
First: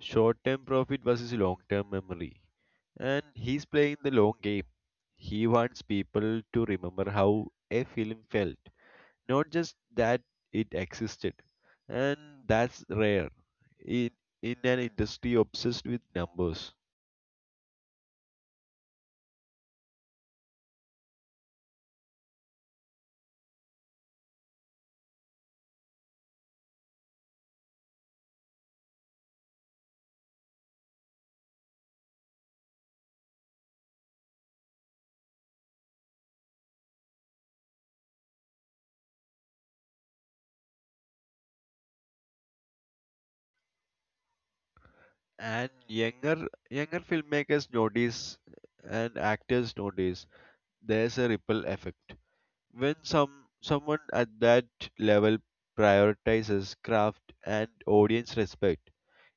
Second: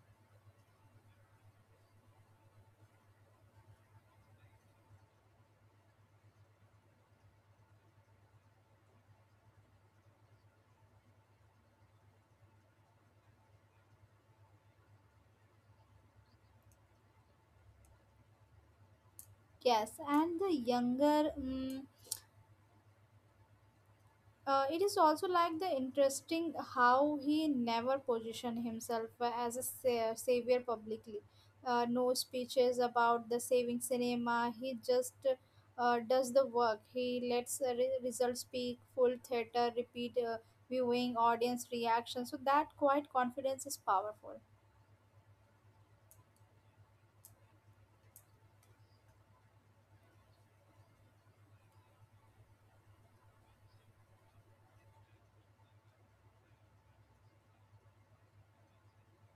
Speaker 2: Short term profit versus long term memory. And he's playing the long game. He wants people to remember how a film felt, not just that it existed. And that's rare in, in an industry obsessed with numbers.
Speaker 1: Yes, and the younger, mm it is also like the interesting how he never positioned himself as a savior publicly. No speeches about the saving cinema. He just does the work. He lets the results speak. Full theater, repeat viewing, audience reaction. So that quite confidence is powerful.
Speaker 2: And younger filmmakers notice and actors notice there's a ripple effect. When someone at that level prioritizes craft and audience respect,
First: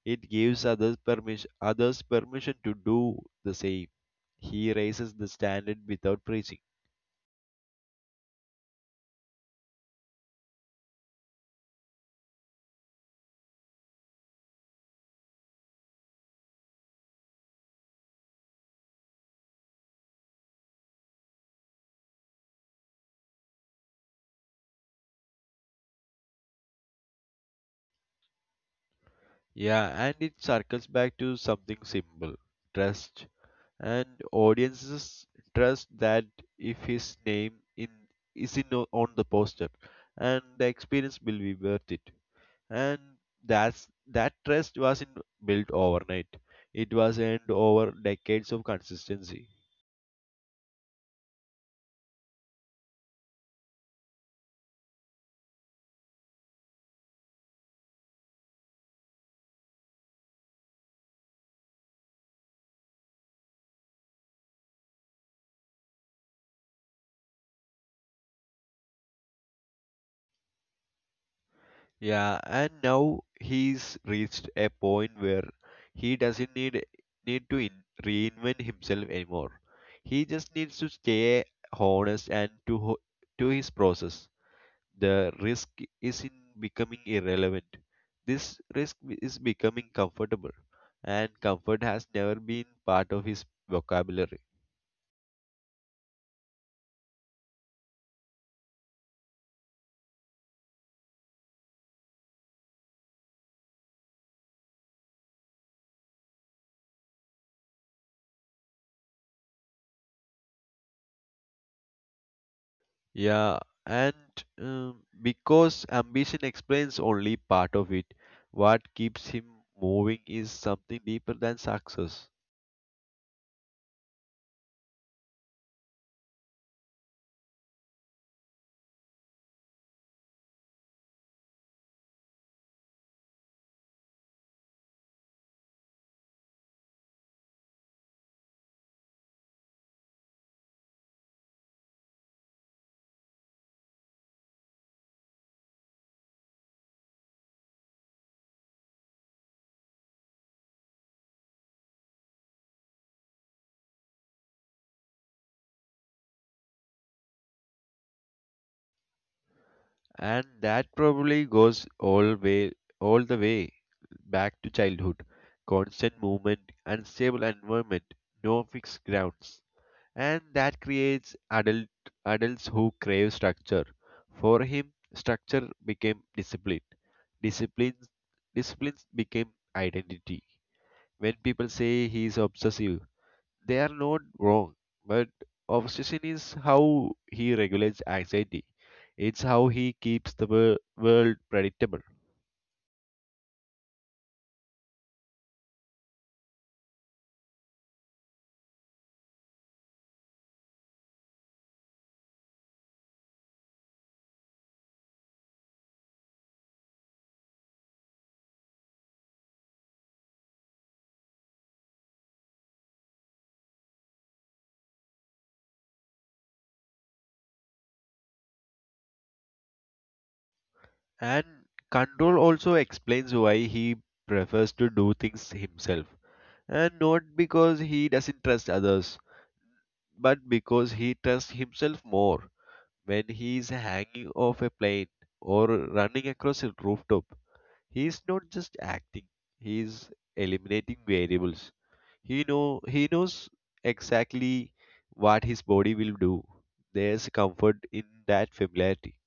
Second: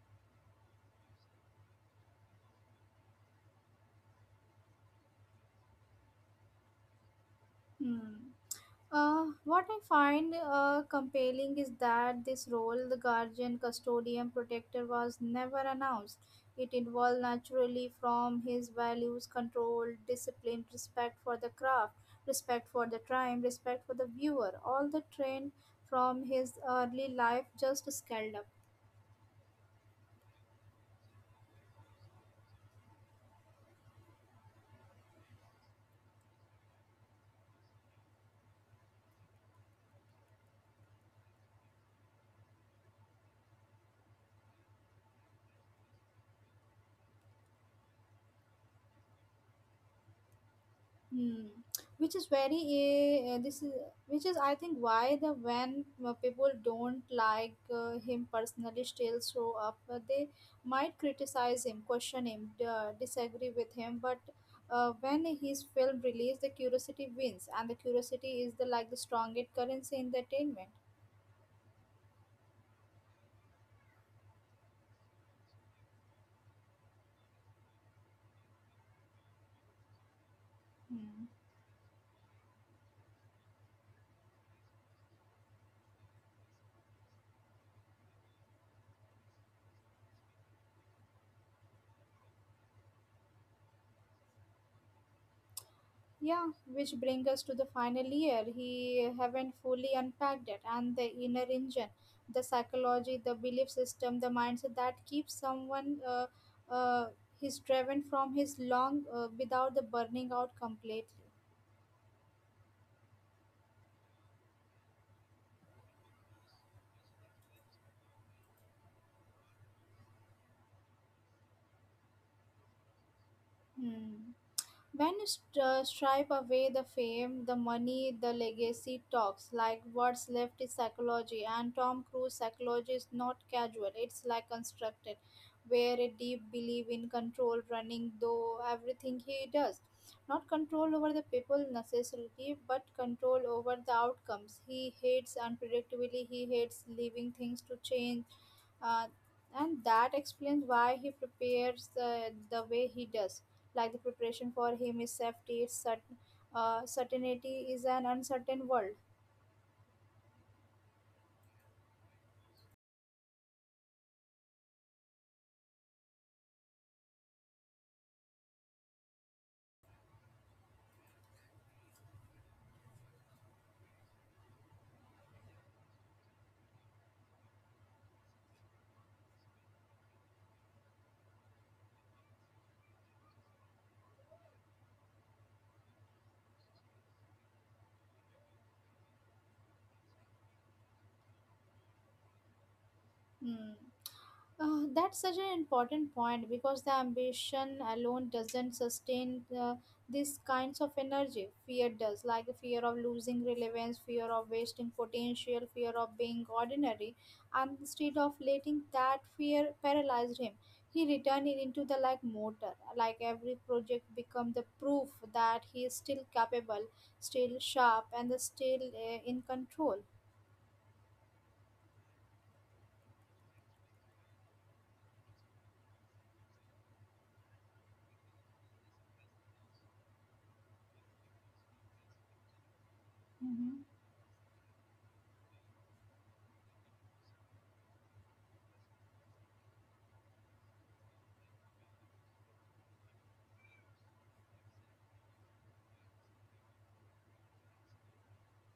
Speaker 2: it gives others permission to do the same. He raises the standard without preaching.
Speaker 1: Hmm. What I find compelling is that this role, the guardian, custodian, protector, was never announced. It evolved naturally from his values, control, discipline, respect for the craft, respect for the time, respect for the viewer. All the trained from his early life just scaled up.
Speaker 2: Yeah, and it circles back to something simple. Trust. And audiences trust that if his name in is on the poster and the experience will be worth it. And that's that trust wasn't built overnight. It was earned over decades of consistency.
Speaker 1: Hmm. Which is very this is which is I think why the when people don't like him personally still show up they might criticize him question him disagree with him but when his film release the curiosity wins and the curiosity is the like the strongest currency in the attainment.
Speaker 2: Yeah, and now he's reached a point where he doesn't need to reinvent himself anymore. He just needs to
Speaker 1: Hmm.
Speaker 2: stay honest and to his process. The risk is in becoming irrelevant. This risk is becoming comfortable, and comfort has never been part of his vocabulary.
Speaker 1: Yeah, which brings us to the final year. He haven't fully unpacked it, and the inner engine, the psychology, the belief system, the mindset that keeps someone uh, he's driven from his long without the burning out completely.
Speaker 2: Yeah, and because ambition explains only part of it, what keeps him moving is something deeper than success,
Speaker 1: Hmm. When you stripe away the fame, the money, the legacy talks, like what's left is psychology, and Tom Cruise psychology is not casual, it's like constructed, where a deep belief in control running though everything he does. Not control over the people necessarily, but control over the outcomes. He hates unpredictability, he hates leaving things to change. Uh, and that explains why he prepares the way he does, like the preparation for him is safety, it's certainty is an uncertain world.
Speaker 2: and that probably goes all the way back to childhood. Constant movement, unstable environment, no fixed grounds, and that creates adults who crave structure. For him, structure became discipline. Discipline, Discipline became identity. When people say he is obsessive, they are not wrong, but obsession is how he regulates anxiety. It's how he keeps the world predictable.
Speaker 1: Hmm. That's such an important point because the ambition alone doesn't sustain these kinds of energy. Fear does, like the fear of losing relevance, fear of wasting potential, fear of being ordinary. And instead of letting that fear paralyze him, he returned it into the like motor. Like every project become the proof that he is still capable, still sharp, and still in control.
Speaker 2: And control also explains why he prefers to do things himself. And not because he doesn't trust others, but because he trusts himself more when he is
Speaker 1: Mhm.
Speaker 2: hanging off a plane or running across a rooftop. He is not just acting, he is eliminating variables. He know he knows exactly what his body will do. There's comfort in that familiarity.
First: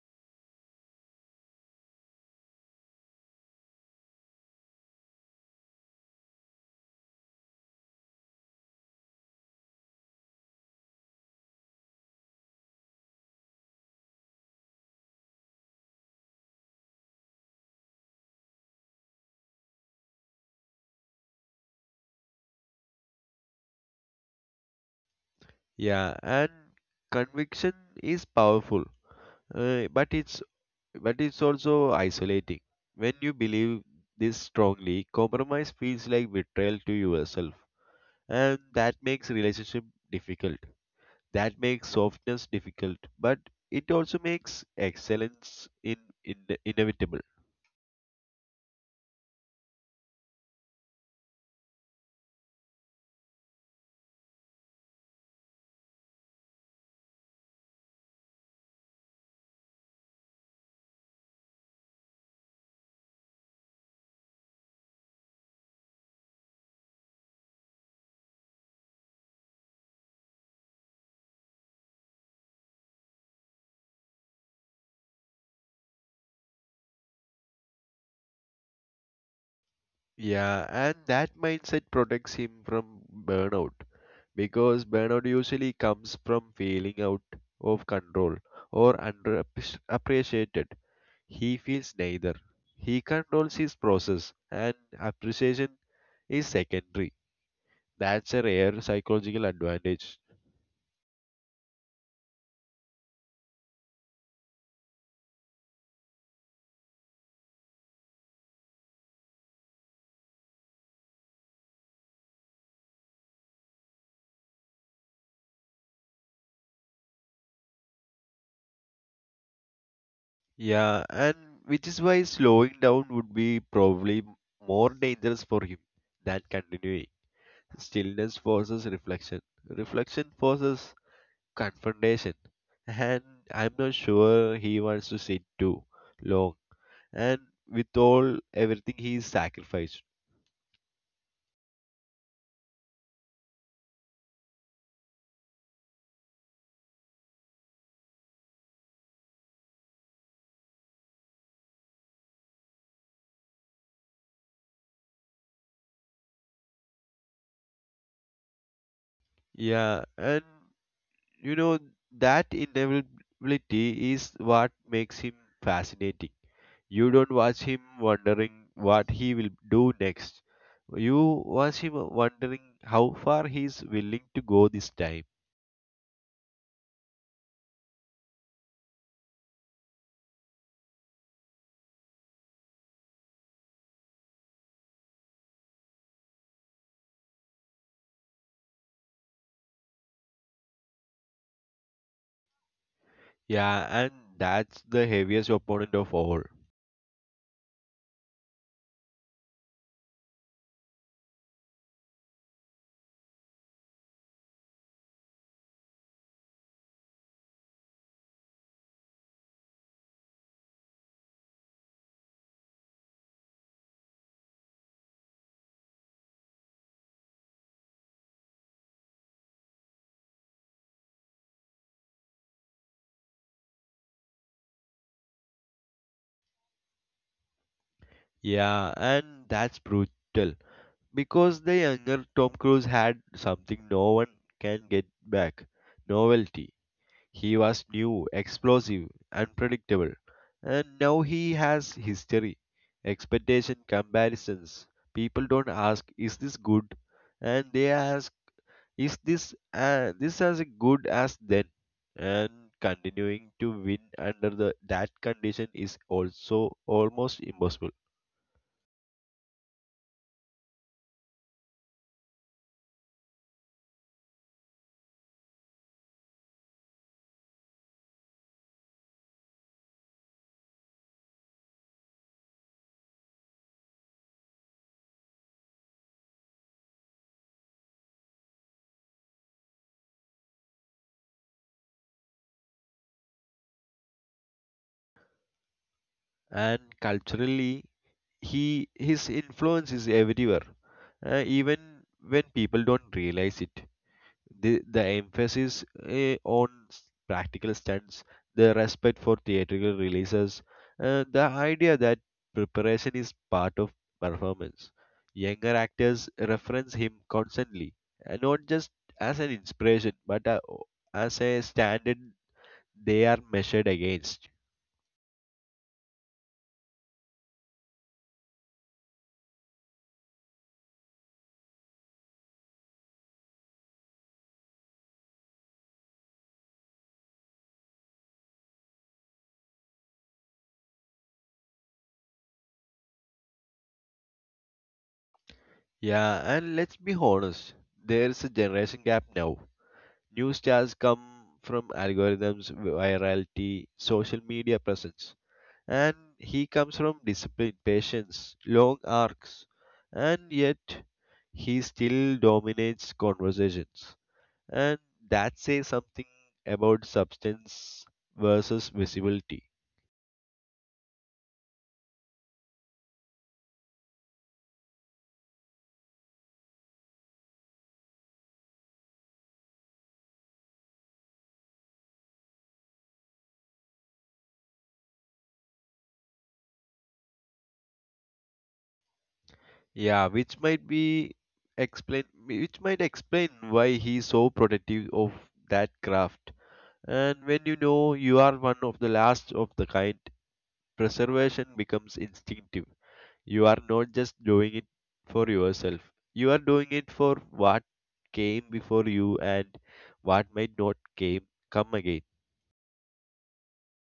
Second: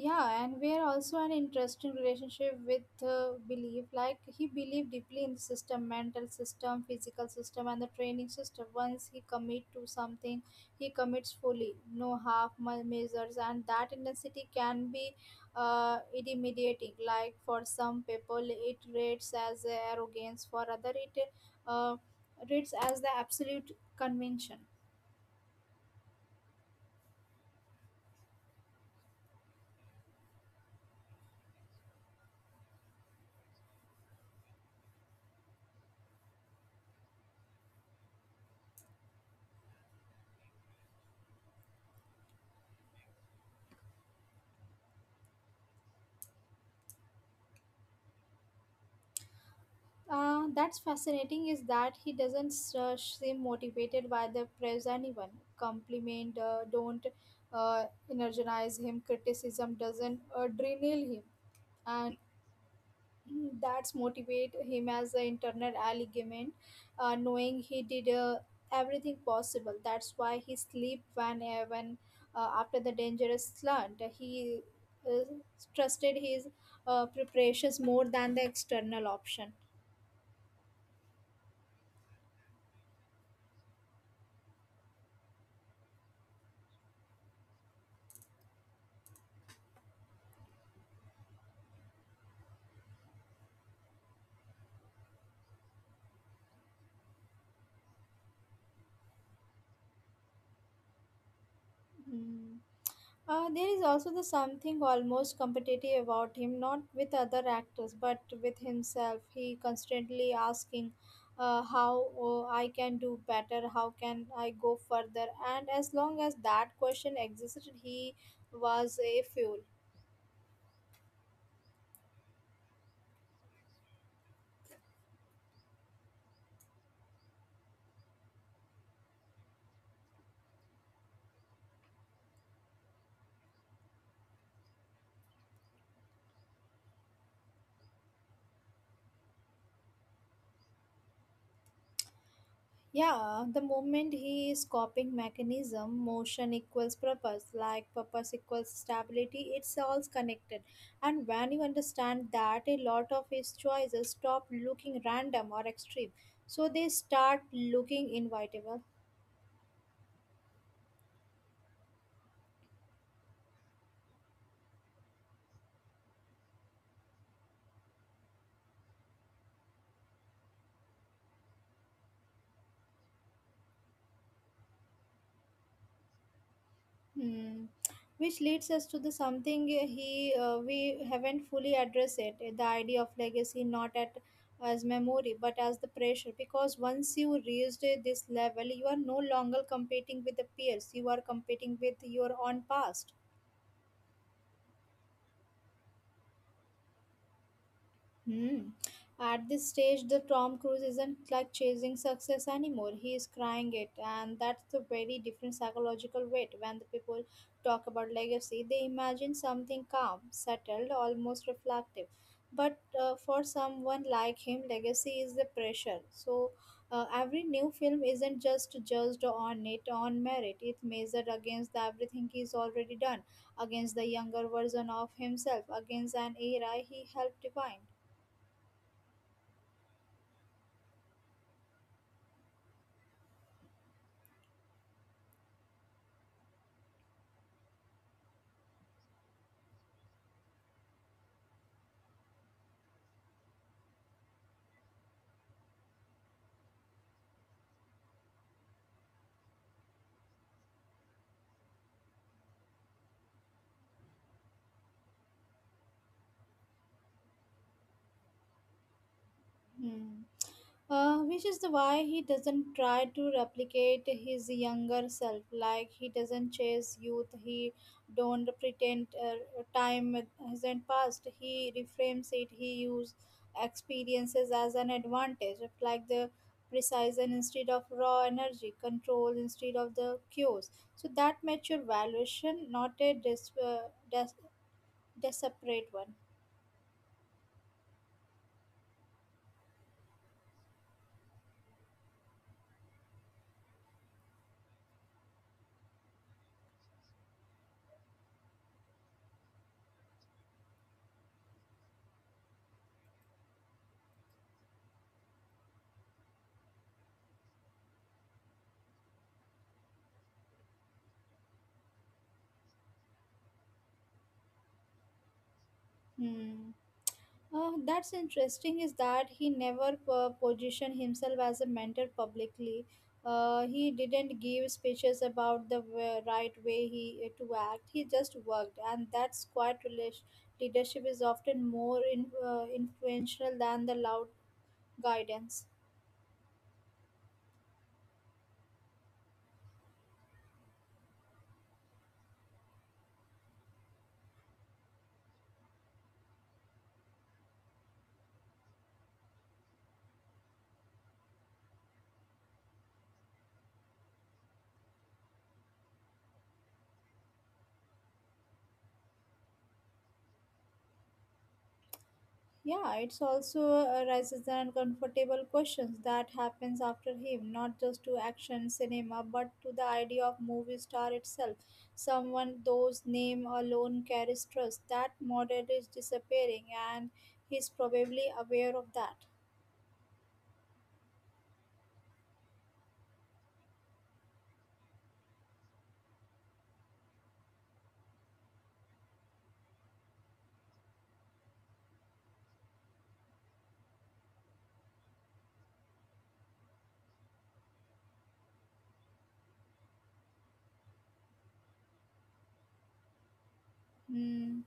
Speaker 1: Yeah, and we are also an interesting relationship with belief. Like he believed deeply in the system, mental system, physical system, and the training system. Once he commit to something, he commits fully, no measures, and that intensity can be intimidating. Like for some people, it reads as arrogance; for other, it uh, reads as the absolute convention.
Speaker 2: Yeah, and conviction is powerful, but it's also isolating. When you believe this strongly, compromise feels like betrayal to yourself, and that makes relationship difficult. That makes softness difficult, but it also makes excellence in inevitable.
Speaker 1: That's fascinating is that he doesn't seem motivated by the praise anyone compliment don't uh, energize him, criticism doesn't derail him, and *clears throat* that's motivate him as an internal argument, knowing he did everything possible, that's why he sleep when, after the dangerous slant he uh, trusted his preparations more than the external option.
Speaker 2: Yeah, and that mindset protects him from burnout because burnout usually comes from feeling out of control or underappreciated. He feels neither. He controls his process, and appreciation is secondary. That's a rare psychological advantage.
Speaker 1: Hmm. There is also the something almost competitive about him, not with other actors, but with himself. He constantly asking, "How oh, I can do better? How can I go further?" And as long as that question existed, he was a fuel.
Speaker 2: Yeah, and which is why slowing down would be probably more dangerous for him than continuing. Stillness forces reflection, reflection forces confrontation, and I'm not sure he wants to sit too long. And with all everything he sacrificed,
Speaker 1: Yeah, the moment he is copying mechanism, motion equals purpose, like purpose equals stability, it's all connected. And when you understand that, a lot of his choices stop looking random or extreme. So they start looking inevitable.
Speaker 2: yeah, and you know that inevitability is what makes him fascinating. You don't watch him wondering what he will do next. You watch him wondering how far he is willing to go this time.
Speaker 1: Hmm. Which leads us to the something he, we haven't fully addressed it, the idea of legacy, not at as memory but as the pressure, because once you reached this level you are no longer competing with the peers, you are competing with your own past.
Speaker 2: Yeah, and that's the heaviest opponent of all.
Speaker 1: Hmm. At this stage, the Tom Cruise isn't like chasing success anymore. He is crying it, and that's a very different psychological weight. When the people talk about legacy, they imagine something calm, settled, almost reflective. But for someone like him, legacy is the pressure. So every new film isn't just judged on it on merit. It's measured against the everything he's already done, against the younger version of himself, against an era he helped define.
Speaker 2: Yeah, and that's brutal. Because the younger Tom Cruise had something no one can get back: novelty. He was new, explosive, unpredictable, and now he has history, expectation, comparisons. People don't ask, "Is this good?" and they ask, "Is this as good as then?" And continuing to win under the that condition is also almost impossible.
Speaker 1: Mm. Which is the why he doesn't try to replicate his younger self. Like he doesn't chase youth. He don't pretend time hasn't passed. He reframes it. He use experiences as an advantage, like the precision instead of raw energy, control instead of the cues. So that mature valuation, not a desperate one.
Speaker 2: And culturally, he his influence is everywhere, even when people don't realize it. The emphasis on practical stunts, the respect for theatrical releases, the idea that preparation is part of performance. Younger actors reference him constantly, and not just as an inspiration, but as a standard they are measured against.
Speaker 1: Hmm. That's interesting is that he never positioned himself as a mentor publicly. He didn't give speeches about the right way he to act. He just worked, and that's quite leadership is often more in, influential than the loud guidance.
Speaker 2: Yeah, and let's be honest, there is a generation gap now. New stars come from algorithms, virality, social media presence, and he comes from discipline, patience, long arcs, and yet he still dominates conversations. And that says something about substance versus visibility.
Speaker 1: Yeah, it's also raises the uncomfortable questions that happens after him, not just to action cinema, but to the idea of movie star itself. Someone those name alone carries trust. That model is disappearing, and he's probably aware of that.
Speaker 2: Yeah, which might explain why he's so protective of that craft. And when you know you are one of the last of the kind, preservation becomes instinctive. You are not just doing it for yourself, you are doing it for what came before you and what might not came come again.
Speaker 1: Hmm.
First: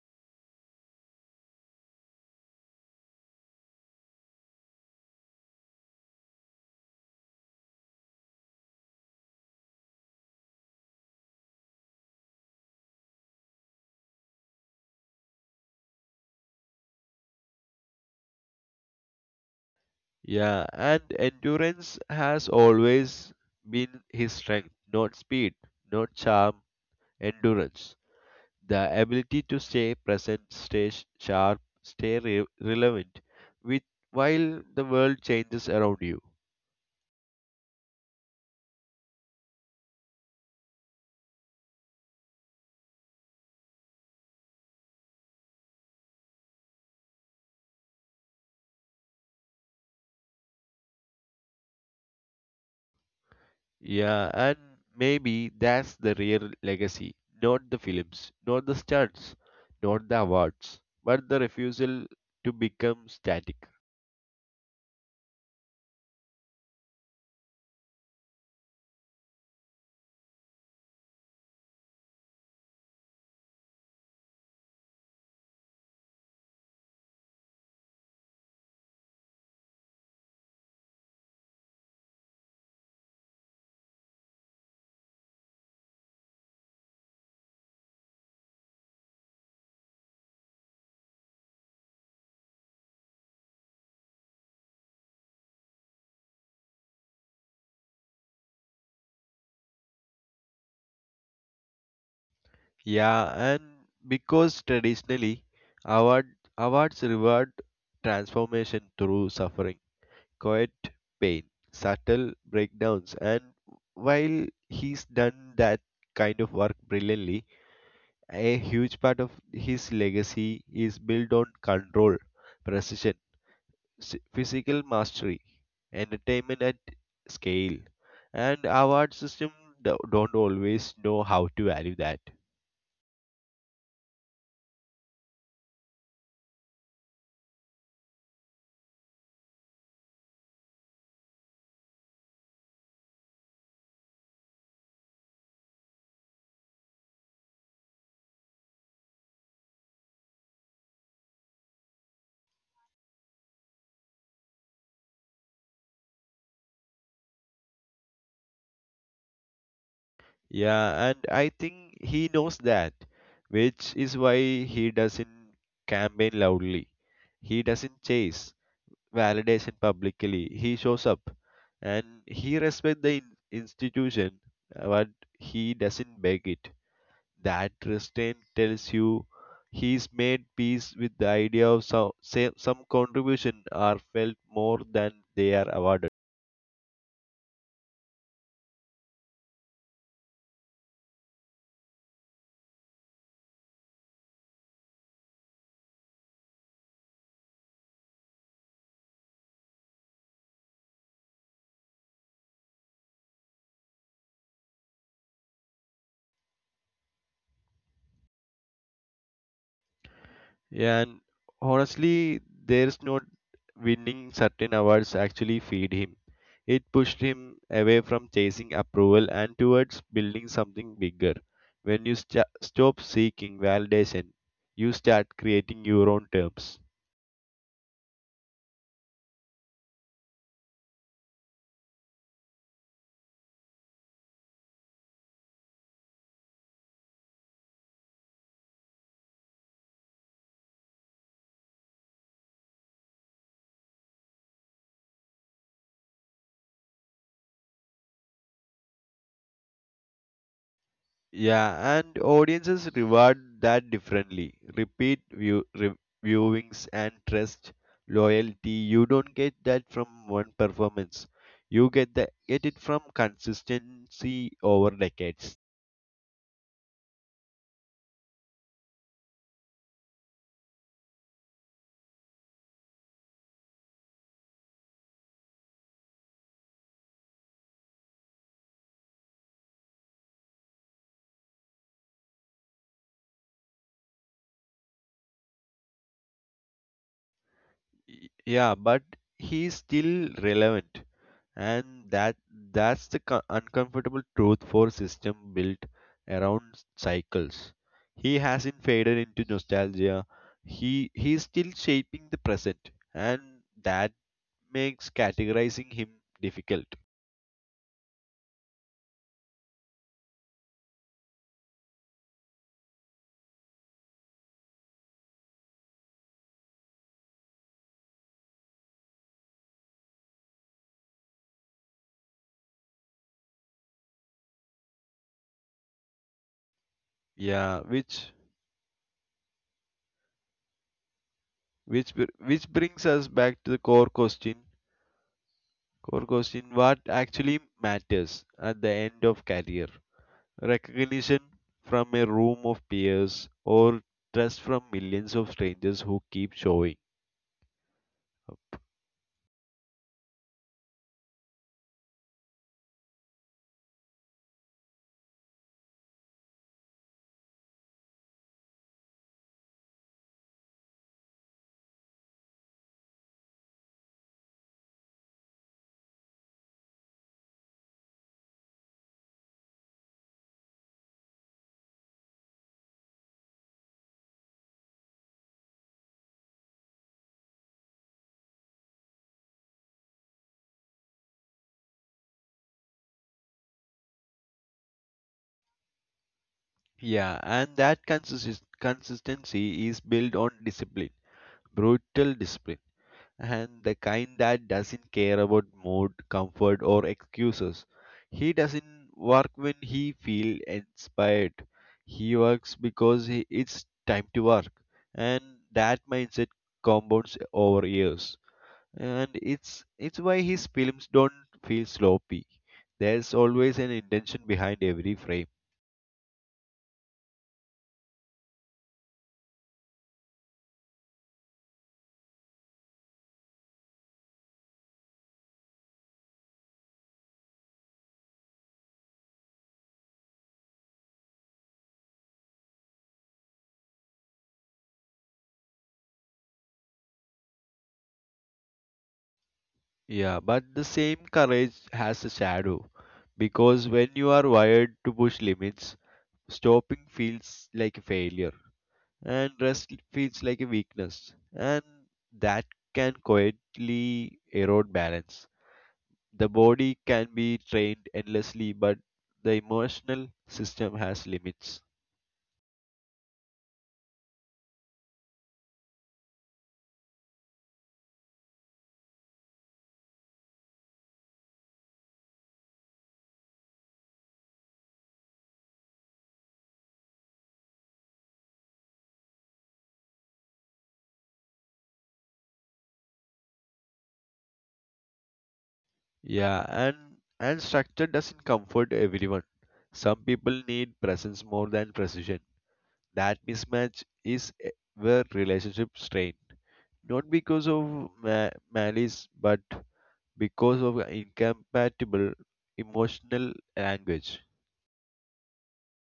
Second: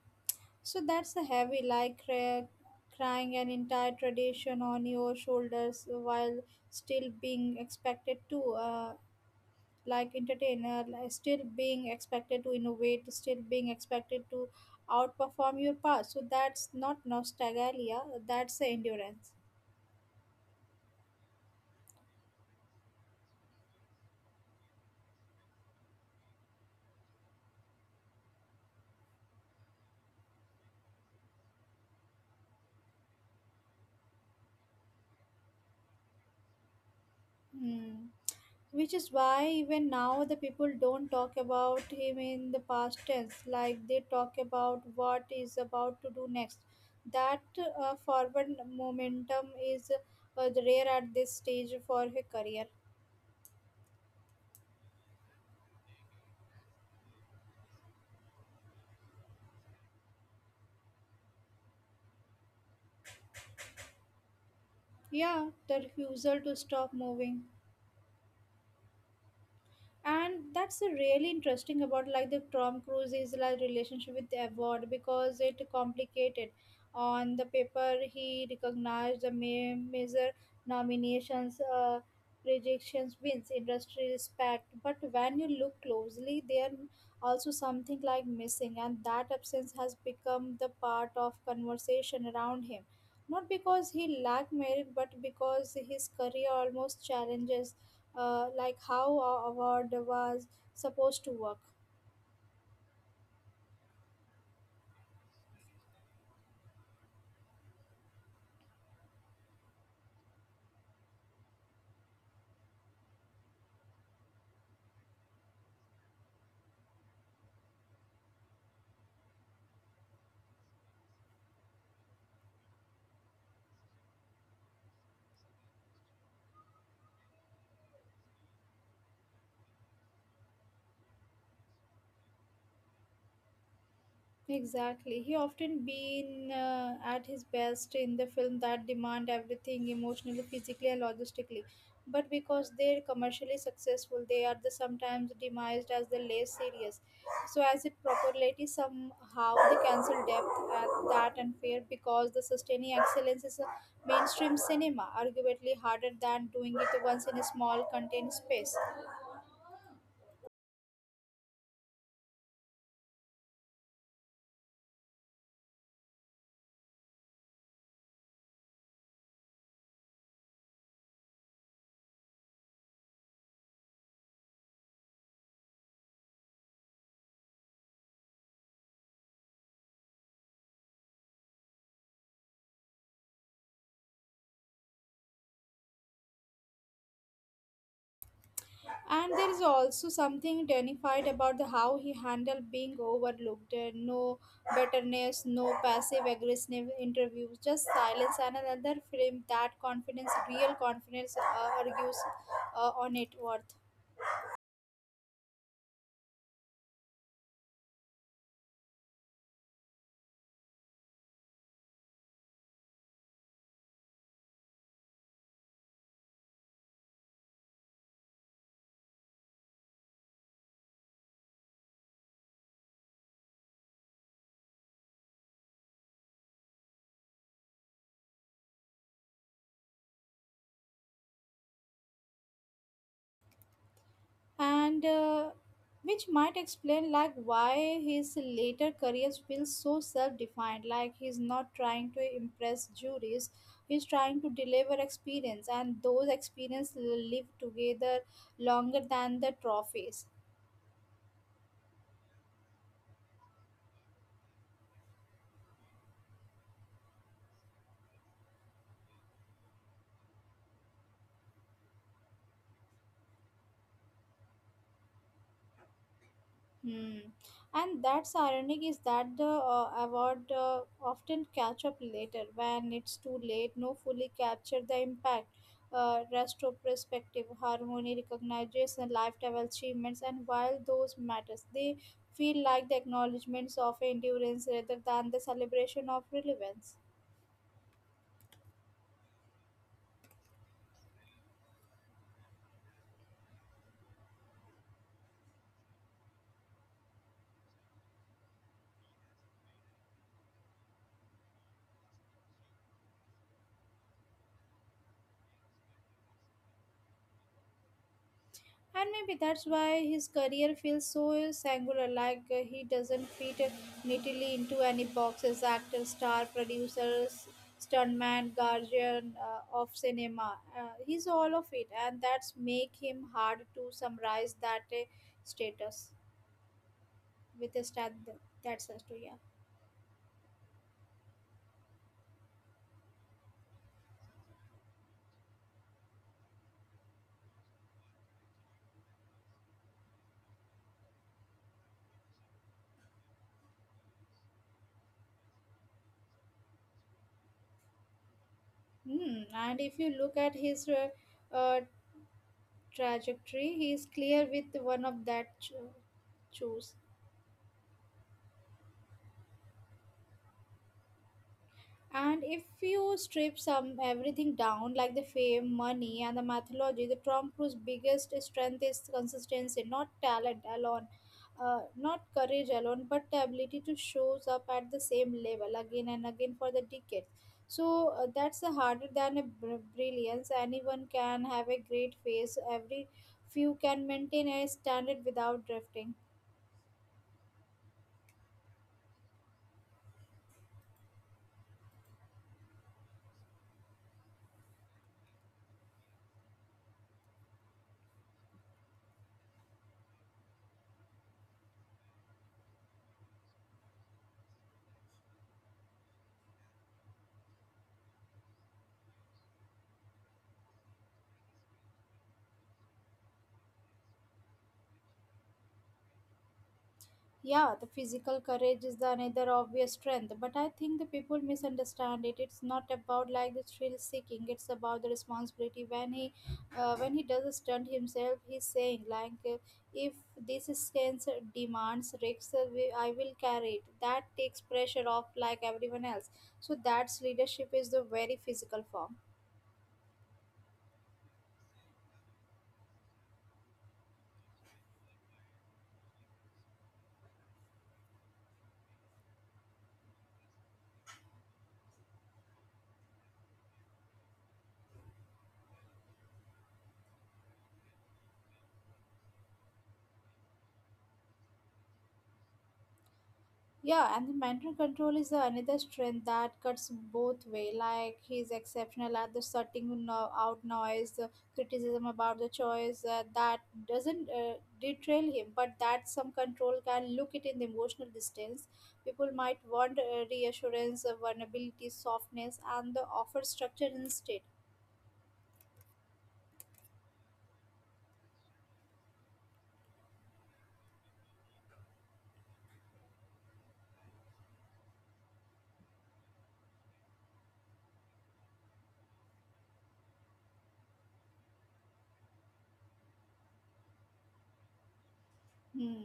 Speaker 1: So that's a heavy, like crying an entire tradition on your shoulders while still being expected to. Like entertainer like still being expected to innovate, still being expected to outperform your past, so that's not nostalgia, that's the endurance.
Speaker 2: Yeah, and endurance has always been his strength, not speed, not charm, endurance. The ability to stay present, stay sharp, stay relevant with while the world changes around you.
Speaker 1: Hmm. Which is why even now the people don't talk about him in the past tense. Like they talk about what is about to do next. That forward momentum is rare at this stage for her career.
Speaker 2: Yeah, and maybe that's the real legacy. Not the films, not the stunts, not the awards, but the refusal to become static.
Speaker 1: Yeah, the refusal to stop moving. And that's a really interesting about like the Tom Cruise's like relationship with the award, because it complicated. On the paper, he recognized the major nominations, rejections, wins, industry respect. But when you look closely, there also something like missing, and that absence has become the part of conversation around him. Not because he lacked merit, but because his career almost challenges like how a award was supposed to work.
Speaker 2: Yeah, and because traditionally award awards reward transformation through suffering, quiet pain, subtle breakdowns, and while he's done that kind of work brilliantly, a huge part of his legacy is built on control, precision, physical mastery, entertainment at scale, and award system don't always know how to value that.
Speaker 1: Exactly. He often been at his best in the film that demand everything emotionally, physically, and logistically. But because they're commercially successful, they are the sometimes demised as the less serious. So as it popularity somehow they cancel depth at that unfair, because the sustaining excellence is a mainstream cinema, arguably harder than doing it once in a small contained space.
Speaker 2: Yeah, and I think he knows that, which is why he doesn't campaign loudly. He doesn't chase validation publicly. He shows up, and he respects the institution, but he doesn't beg it. That restraint tells you he's made peace with the idea of some, say, some contribution are felt more than they are awarded.
Speaker 1: And there is also something dignified about the how he handled being overlooked. No bitterness, no passive aggressive interviews, just silence. And another film that confidence, real confidence, argues on it worth.
Speaker 2: And honestly, there's not winning certain awards actually feed him. It pushed him away from chasing approval and towards building something bigger. When you sta stop seeking validation, you start creating your own terms.
Speaker 1: And which might explain like why his later careers feels so self-defined, like he's not trying to impress juries, he's trying to deliver experience, and those experiences live together longer than the trophies.
Speaker 2: Yeah, and audiences reward that differently. Repeat viewings and trust, loyalty. You don't get that from one performance. You get it from consistency over decades.
Speaker 1: Hmm. And that's ironic is that the award often catch up later when it's too late. No fully capture the impact, retrospective harmony recognition, lifetime achievements, and while those matters, they feel like the acknowledgments of endurance rather than the celebration of relevance.
Speaker 2: Yeah, but he's still relevant, and that's the uncomfortable truth for system built around cycles. He hasn't faded into nostalgia. He's still shaping the present, and that makes categorizing him difficult.
Speaker 1: And maybe that's why his career feels so singular, like he doesn't fit neatly into any boxes: actor, star, producer, stuntman, guardian of cinema. He's all of it, and that's make him hard to summarize that status with
Speaker 2: Yeah,
Speaker 1: a stat. That's says to, yeah.
Speaker 2: which which brings us back to the core question. Core question: What actually matters at the end of career? Recognition from a room of peers or trust from millions of strangers who keep showing up.
Speaker 1: Hmm. And if you look at his uh, trajectory, he's clear with one of that choose. And if you strip some everything down, like the fame, money, and the mythology, the Tom Cruise' biggest strength is consistency, not talent alone, not courage alone, but the ability to shows up at the same level again and again for the decades. So that's the harder than a brilliance. Anyone can have a great face. Every few can maintain a standard without drifting.
Speaker 2: Yeah, and that consistency is built on discipline, brutal discipline, and the kind that doesn't care about mood, comfort, or excuses. He doesn't work when he feels inspired. He works because it's time to work, and that mindset compounds over years. And it's why his films don't feel sloppy. There's always an intention behind every frame.
Speaker 1: Yeah, the physical courage is the another obvious strength, but I think the people misunderstand it. It's not about like the thrill seeking; it's about the responsibility. When he, when he does a stunt himself, he's saying like, if this stance demands risks, I will carry it. That takes pressure off like everyone else. So that's leadership is the very physical form.
Speaker 2: Yeah, but the same courage has a shadow because when you are wired to push limits, stopping feels like a failure and rest feels like a weakness, and that can quietly erode balance. The body can be trained endlessly, but the emotional system has limits.
Speaker 1: Yeah, and the mental control is the another strength that cuts both way. Like he's exceptional at the sorting out noise, the criticism about the choice that doesn't derail him, but that some control can look it in the emotional distance. People might want reassurance, vulnerability, softness, and the offer structure instead.
Speaker 2: Yeah, and structure doesn't comfort everyone. Some people need presence more than precision. That mismatch is where relationships strain, not because of malice, but because of incompatible emotional language.
Speaker 1: Hmm.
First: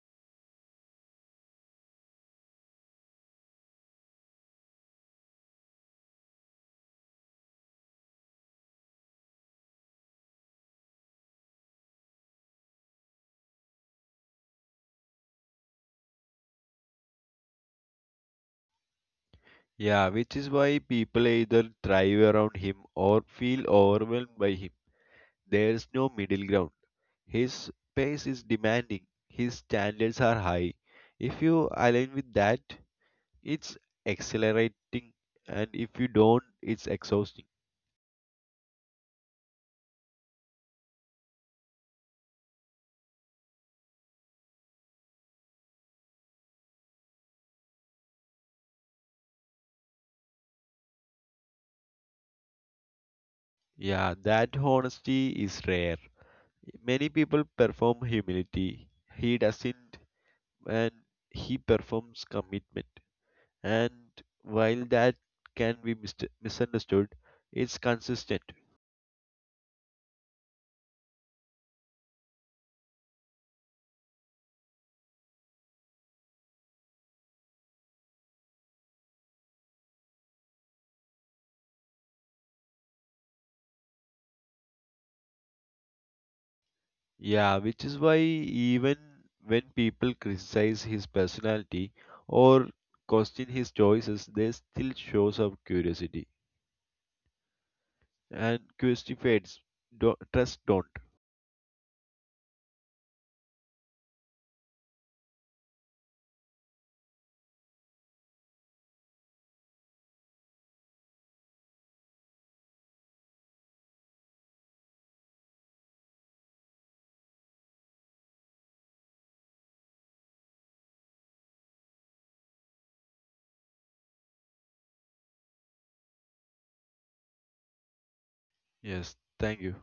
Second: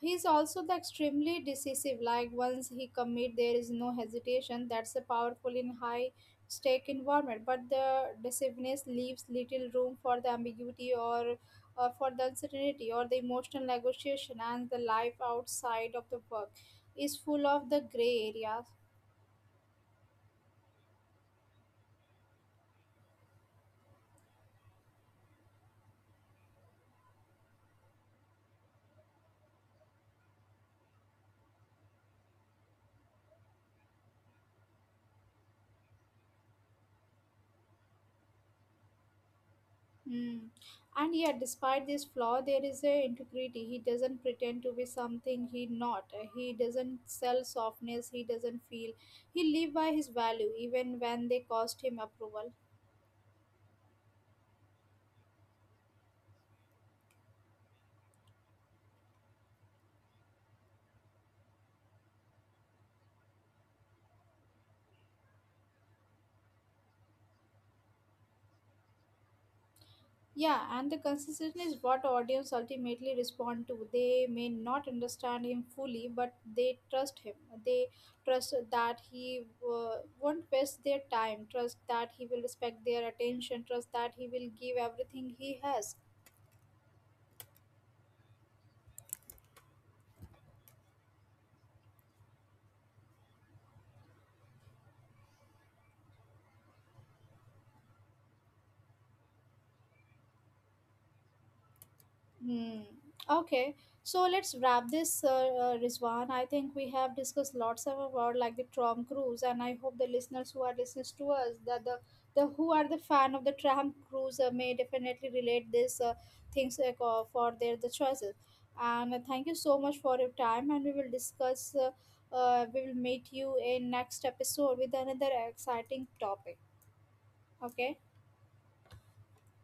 Speaker 1: He's also the extremely decisive. Like once he commit, there is no hesitation. That's a powerful in high stake environment. But the decisiveness leaves little room for the ambiguity or for the uncertainty or the emotional negotiation. And the life outside of the work is full of the gray areas.
Speaker 2: Yeah, which is why people either thrive around him or feel overwhelmed by him. There's no middle ground. His pace is demanding. His standards are high. If you align with that, it's accelerating, and if you don't, it's exhausting.
Speaker 1: Mm. And yet, despite this flaw, there is a integrity. He doesn't pretend to be something he not. He doesn't sell softness. He doesn't feel. He live by his value, even when they cost him approval.
Speaker 2: Yeah, that honesty is rare. Many people perform humility. He doesn't, and he performs commitment. And while that can be misunderstood, it's consistent.
Speaker 1: Yeah, and the consistency is what audience ultimately respond to. They may not understand him fully, but they trust him. They trust that he uh, won't waste their time. Trust that he will respect their attention. Trust that he will give everything he has.
Speaker 2: Yeah, which is why even when people criticize his personality or question his choices, they still shows up curiosity. And curiosity fades. Trust don't.
Speaker 1: Hmm. Okay. So let's wrap this, Rizwan. I think we have discussed lots of about like the Tom Cruise, and I hope the listeners who are listening to us that the who are the fan of the Tom Cruise may definitely relate this things like, for their the choices. And thank you so much for your time. And we will discuss. We will meet you in next episode with another exciting topic. Okay.
Speaker 2: Yes, thank you.